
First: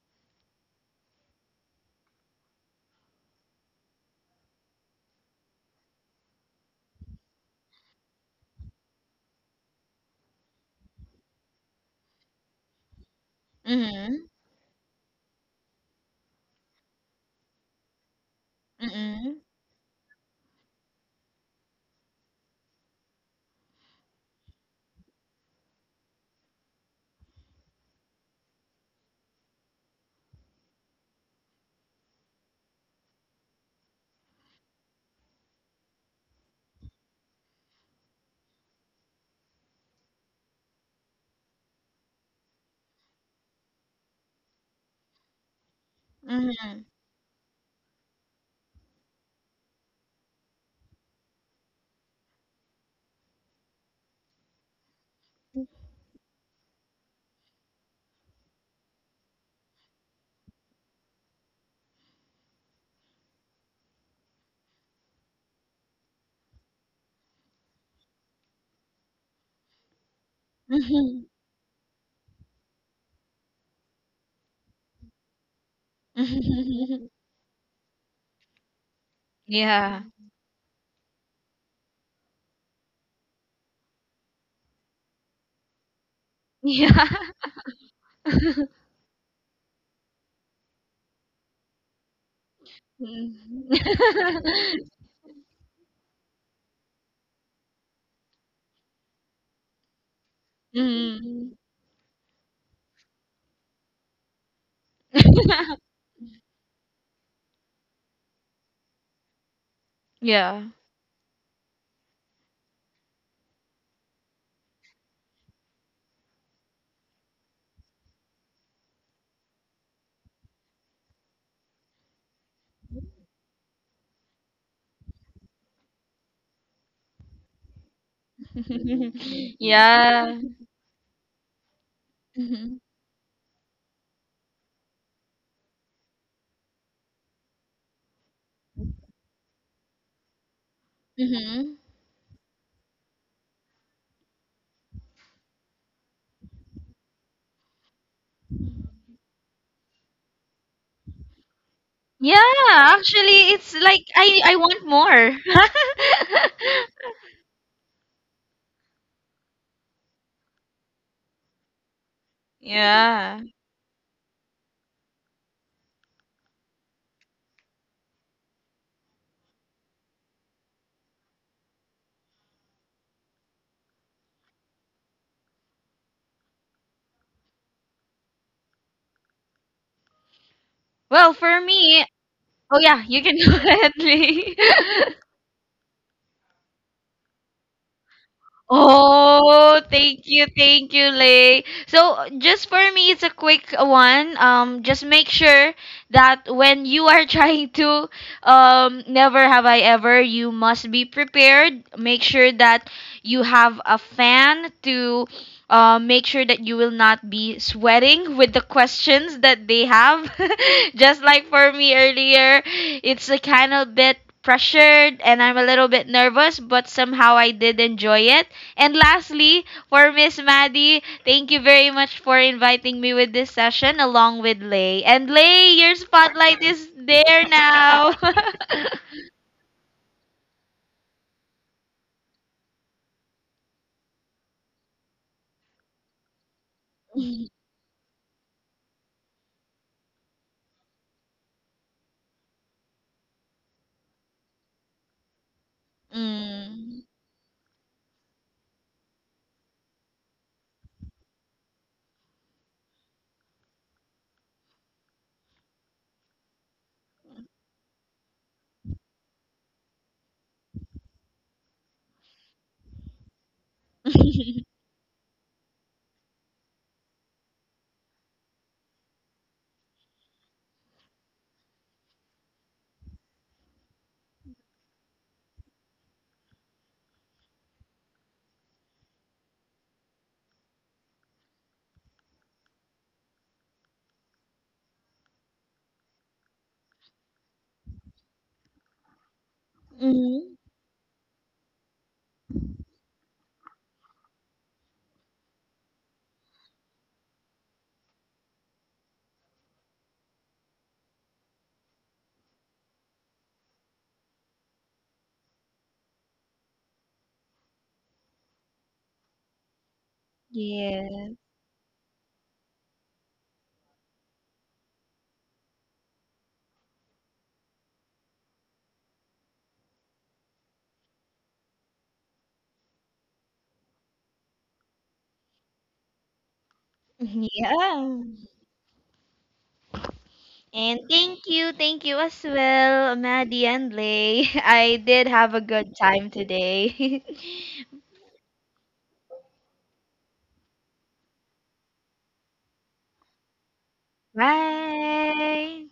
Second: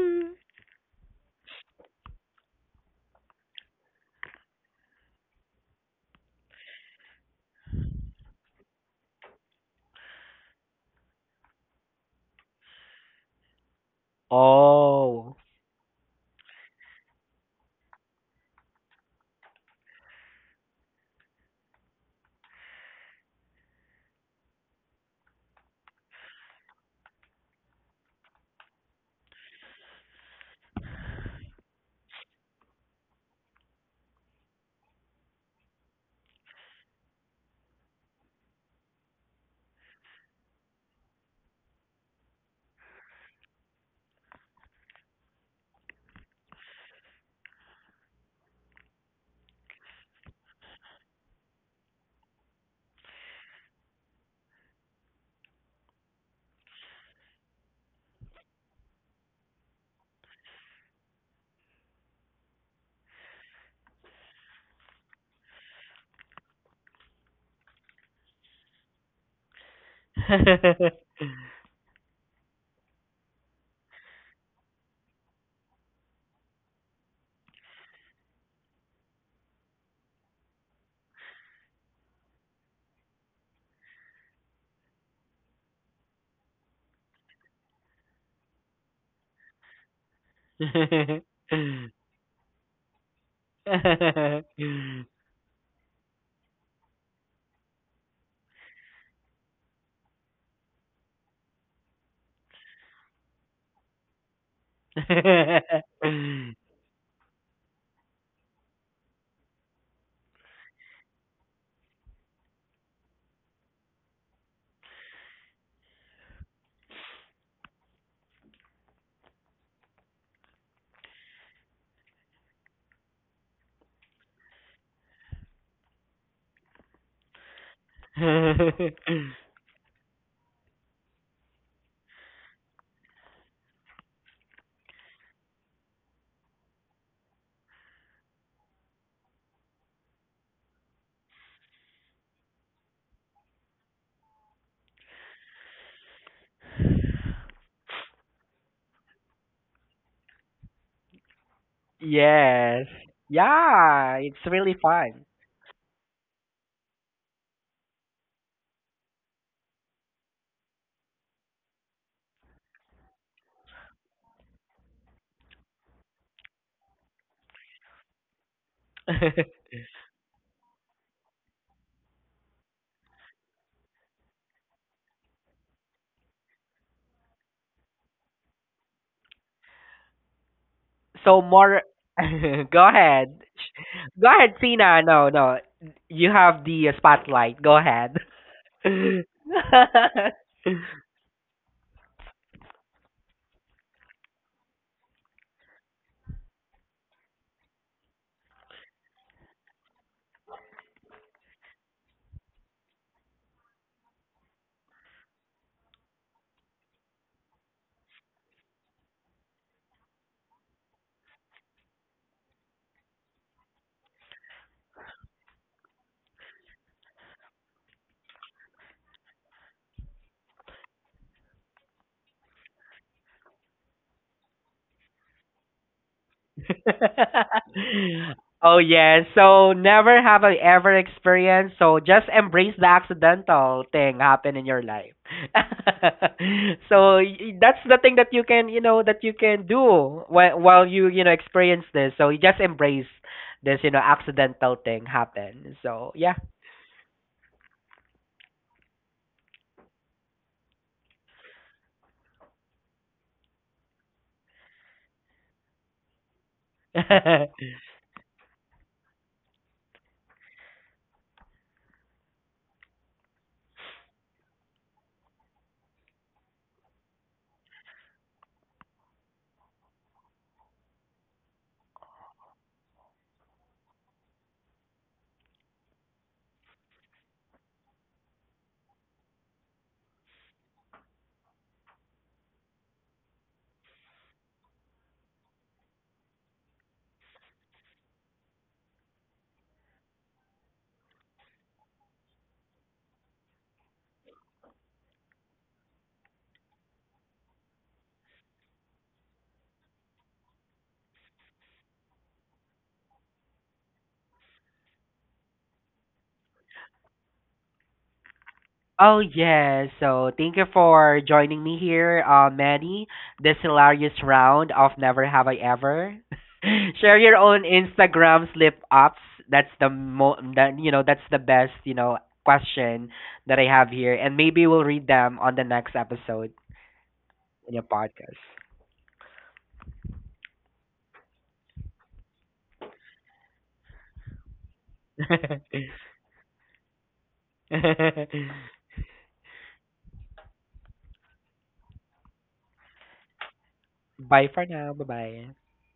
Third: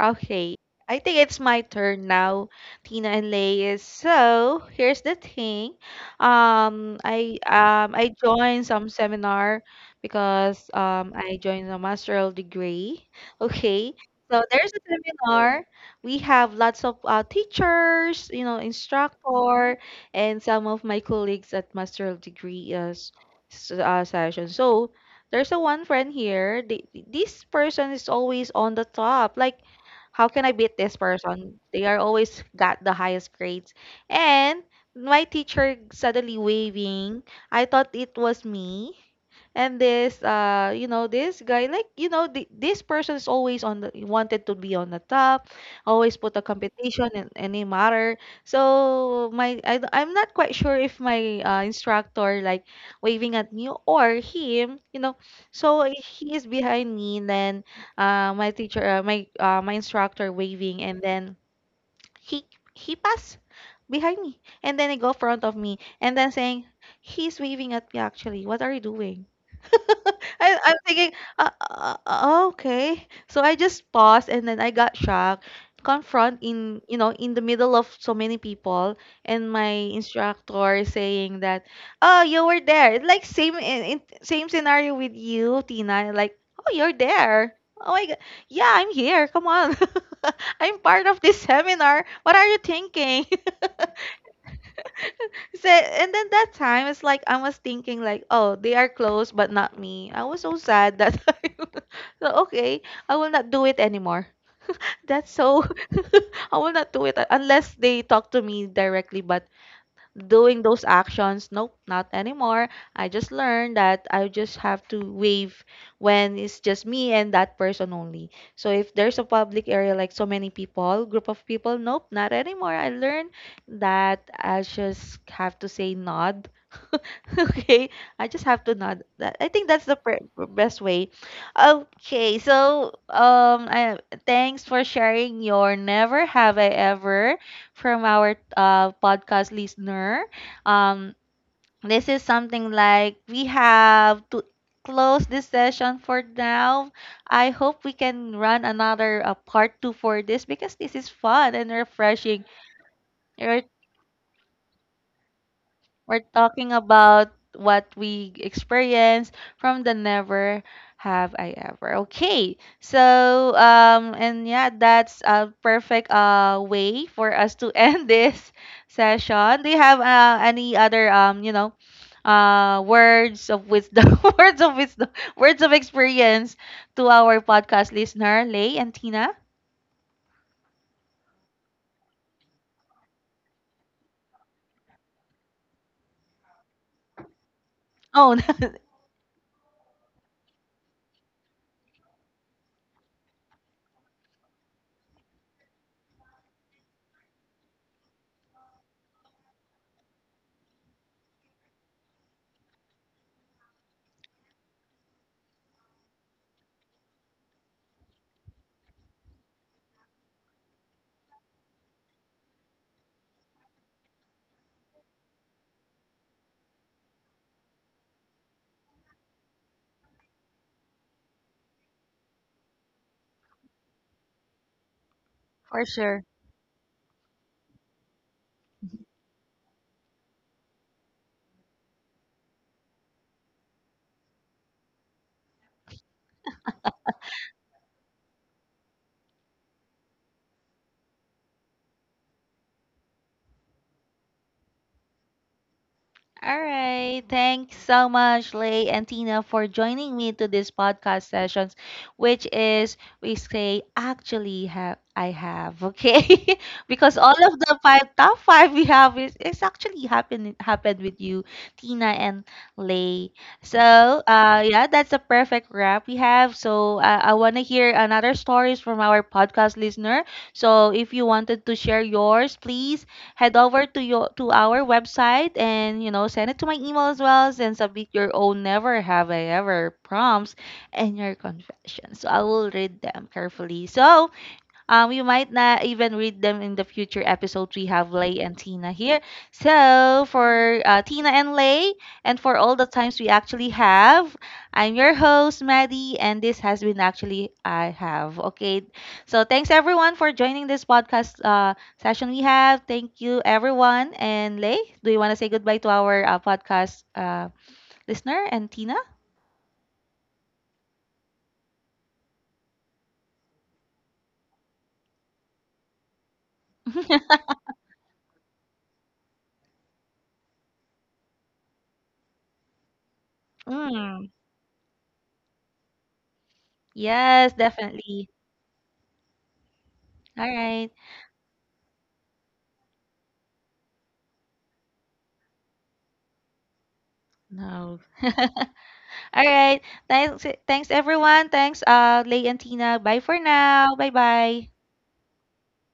Speaker 1: Okay. I think it's my turn now, Tina and Lay. So here's the thing. I joined some seminar because I joined a master's degree. Okay.
Speaker 2: Mhm.
Speaker 1: So there's a
Speaker 3: Oh.
Speaker 1: seminar. We have lots of teachers, you know,
Speaker 2: Mhm.
Speaker 1: instructor, and some of my colleagues at master's degree session. So there's a one friend here. The, this person is always on the top. Like how can I beat this person? They are always got the highest grades. And my teacher suddenly waving. I thought it was me. And this guy, like, you know, the, this person is always on the, wanted to be on the top, always put a
Speaker 2: Mhm.
Speaker 1: competition in any matter. So I'm not quite sure if my instructor like waving at me or him, you know. So he is behind me, and then my instructor waving, and then he, he passed behind me, and then he go front of me, and then saying, he's waving at me actually. What are you doing? I'm thinking,
Speaker 2: Mhm.
Speaker 1: okay. So I just paused and then I got shocked. Confront in, you know, in the middle of so many people and my
Speaker 2: Yeah.
Speaker 1: instructor saying that, oh, you were there. It's like same same scenario with you, Tina. Like, oh, you're
Speaker 2: Yeah.
Speaker 1: there. Oh my God. Yeah, I'm here. Come on. I'm part of this seminar. What are you thinking?
Speaker 2: Mhm.
Speaker 1: So, and then that time, it's like I was thinking like, oh, they are close, but not me. I was so sad that
Speaker 2: Mhm.
Speaker 1: I, so okay, I will not do it anymore. That's so, I will not do it unless they talk to me directly. But
Speaker 2: Yeah.
Speaker 1: doing those actions. Nope, not anymore. I just learned that I just have to wave when it's just me and that person only. So if there's a public area like so many people, group of people, nope, not anymore. I learned that I just have to say nod. Okay, I just have to nod that. I think that's
Speaker 2: Yeah.
Speaker 1: best way. Okay,
Speaker 2: Mhm.
Speaker 1: so thanks for sharing your never have I ever from our podcast listener. Um,
Speaker 2: Mhm.
Speaker 1: this is something like we have to close this session for now. I hope we can run another part two for this because this is fun and
Speaker 2: Yeah,
Speaker 1: refreshing.
Speaker 3: Yes.
Speaker 2: actually it's like
Speaker 3: Yeah, it's
Speaker 2: I
Speaker 3: really
Speaker 2: want more.
Speaker 3: fun.
Speaker 1: We're talking about what we experience from the never have I ever. Okay. So
Speaker 2: Yeah.
Speaker 1: and yeah, that's a perfect way for us to end this session. Do you have any other words of wisdom, words of wisdom, words of experience to our podcast listener, Lay and Tina?
Speaker 2: Well,
Speaker 3: So
Speaker 2: for
Speaker 3: more
Speaker 2: me, oh
Speaker 3: go
Speaker 2: yeah, you can
Speaker 3: ahead.
Speaker 2: go ahead,
Speaker 3: Go
Speaker 2: Lee.
Speaker 3: ahead, Tina. No, no. You have the spotlight. Go ahead.
Speaker 1: Oh,
Speaker 2: Oh, thank you, Lay. So, just for me, it's a quick one. Just make sure that when you are trying to, never have I ever, you must be prepared. Make sure that you have a fan to make sure that you will not be sweating with the questions that they have. Just like for me earlier, it's a kind of bit pressured and I'm a little bit nervous, but somehow I did enjoy it. And lastly, for Miss Maddie, thank you very much for inviting me with this session along with Lay. And Lay,
Speaker 1: for
Speaker 2: your
Speaker 1: sure.
Speaker 2: spotlight is there now.
Speaker 3: Oh yeah. So never have I ever experienced. So just embrace the accidental thing happen in your life. So that's the thing that you can you know that you can do while you know experience this. So you just embrace this you know accidental thing happen. So yeah.
Speaker 1: All
Speaker 2: Mm.
Speaker 1: right. Thanks so much, Lay and Tina, for joining me to this podcast sessions, which is we say actually have I have okay because all of the five top five we have is actually happened with you, Tina and Lay. So yeah, that's a perfect wrap we have. So I want to hear another stories from our podcast listener. So if you wanted to share yours, please head over to your to our website and you know send it to my email as well and submit your own never have I ever prompts and your confessions. So I will read them carefully. So you might not even read them in the future episodes. We have Lay and Tina here. So
Speaker 2: Mm-hmm.
Speaker 1: for Tina and Lay, and for all the times we actually have, I'm your host Maddie, and this has been actually I have. Okay, so thanks everyone for joining this podcast session we have. Thank you everyone. And Lay, do you want to say goodbye to our podcast listener and Tina?
Speaker 3: Oh yes, so thank you for joining me here, Manny. This hilarious round of Never Have I Ever. Share your own Instagram slip ups. That's the mo that you know that's the best you know question that I have here,
Speaker 1: Mm,
Speaker 3: and maybe we'll read them on the next episode
Speaker 1: yes,
Speaker 3: in your
Speaker 2: Yeah.
Speaker 1: definitely.
Speaker 3: podcast.
Speaker 1: All right.
Speaker 2: And thank you as well, Maddie and Lay. I did have a good time today.
Speaker 1: No. All right. Thanks, thanks everyone. Thanks, Lay and Tina. Bye for now. Bye
Speaker 3: Bye for
Speaker 1: bye.
Speaker 3: now. Bye bye.
Speaker 2: Bye.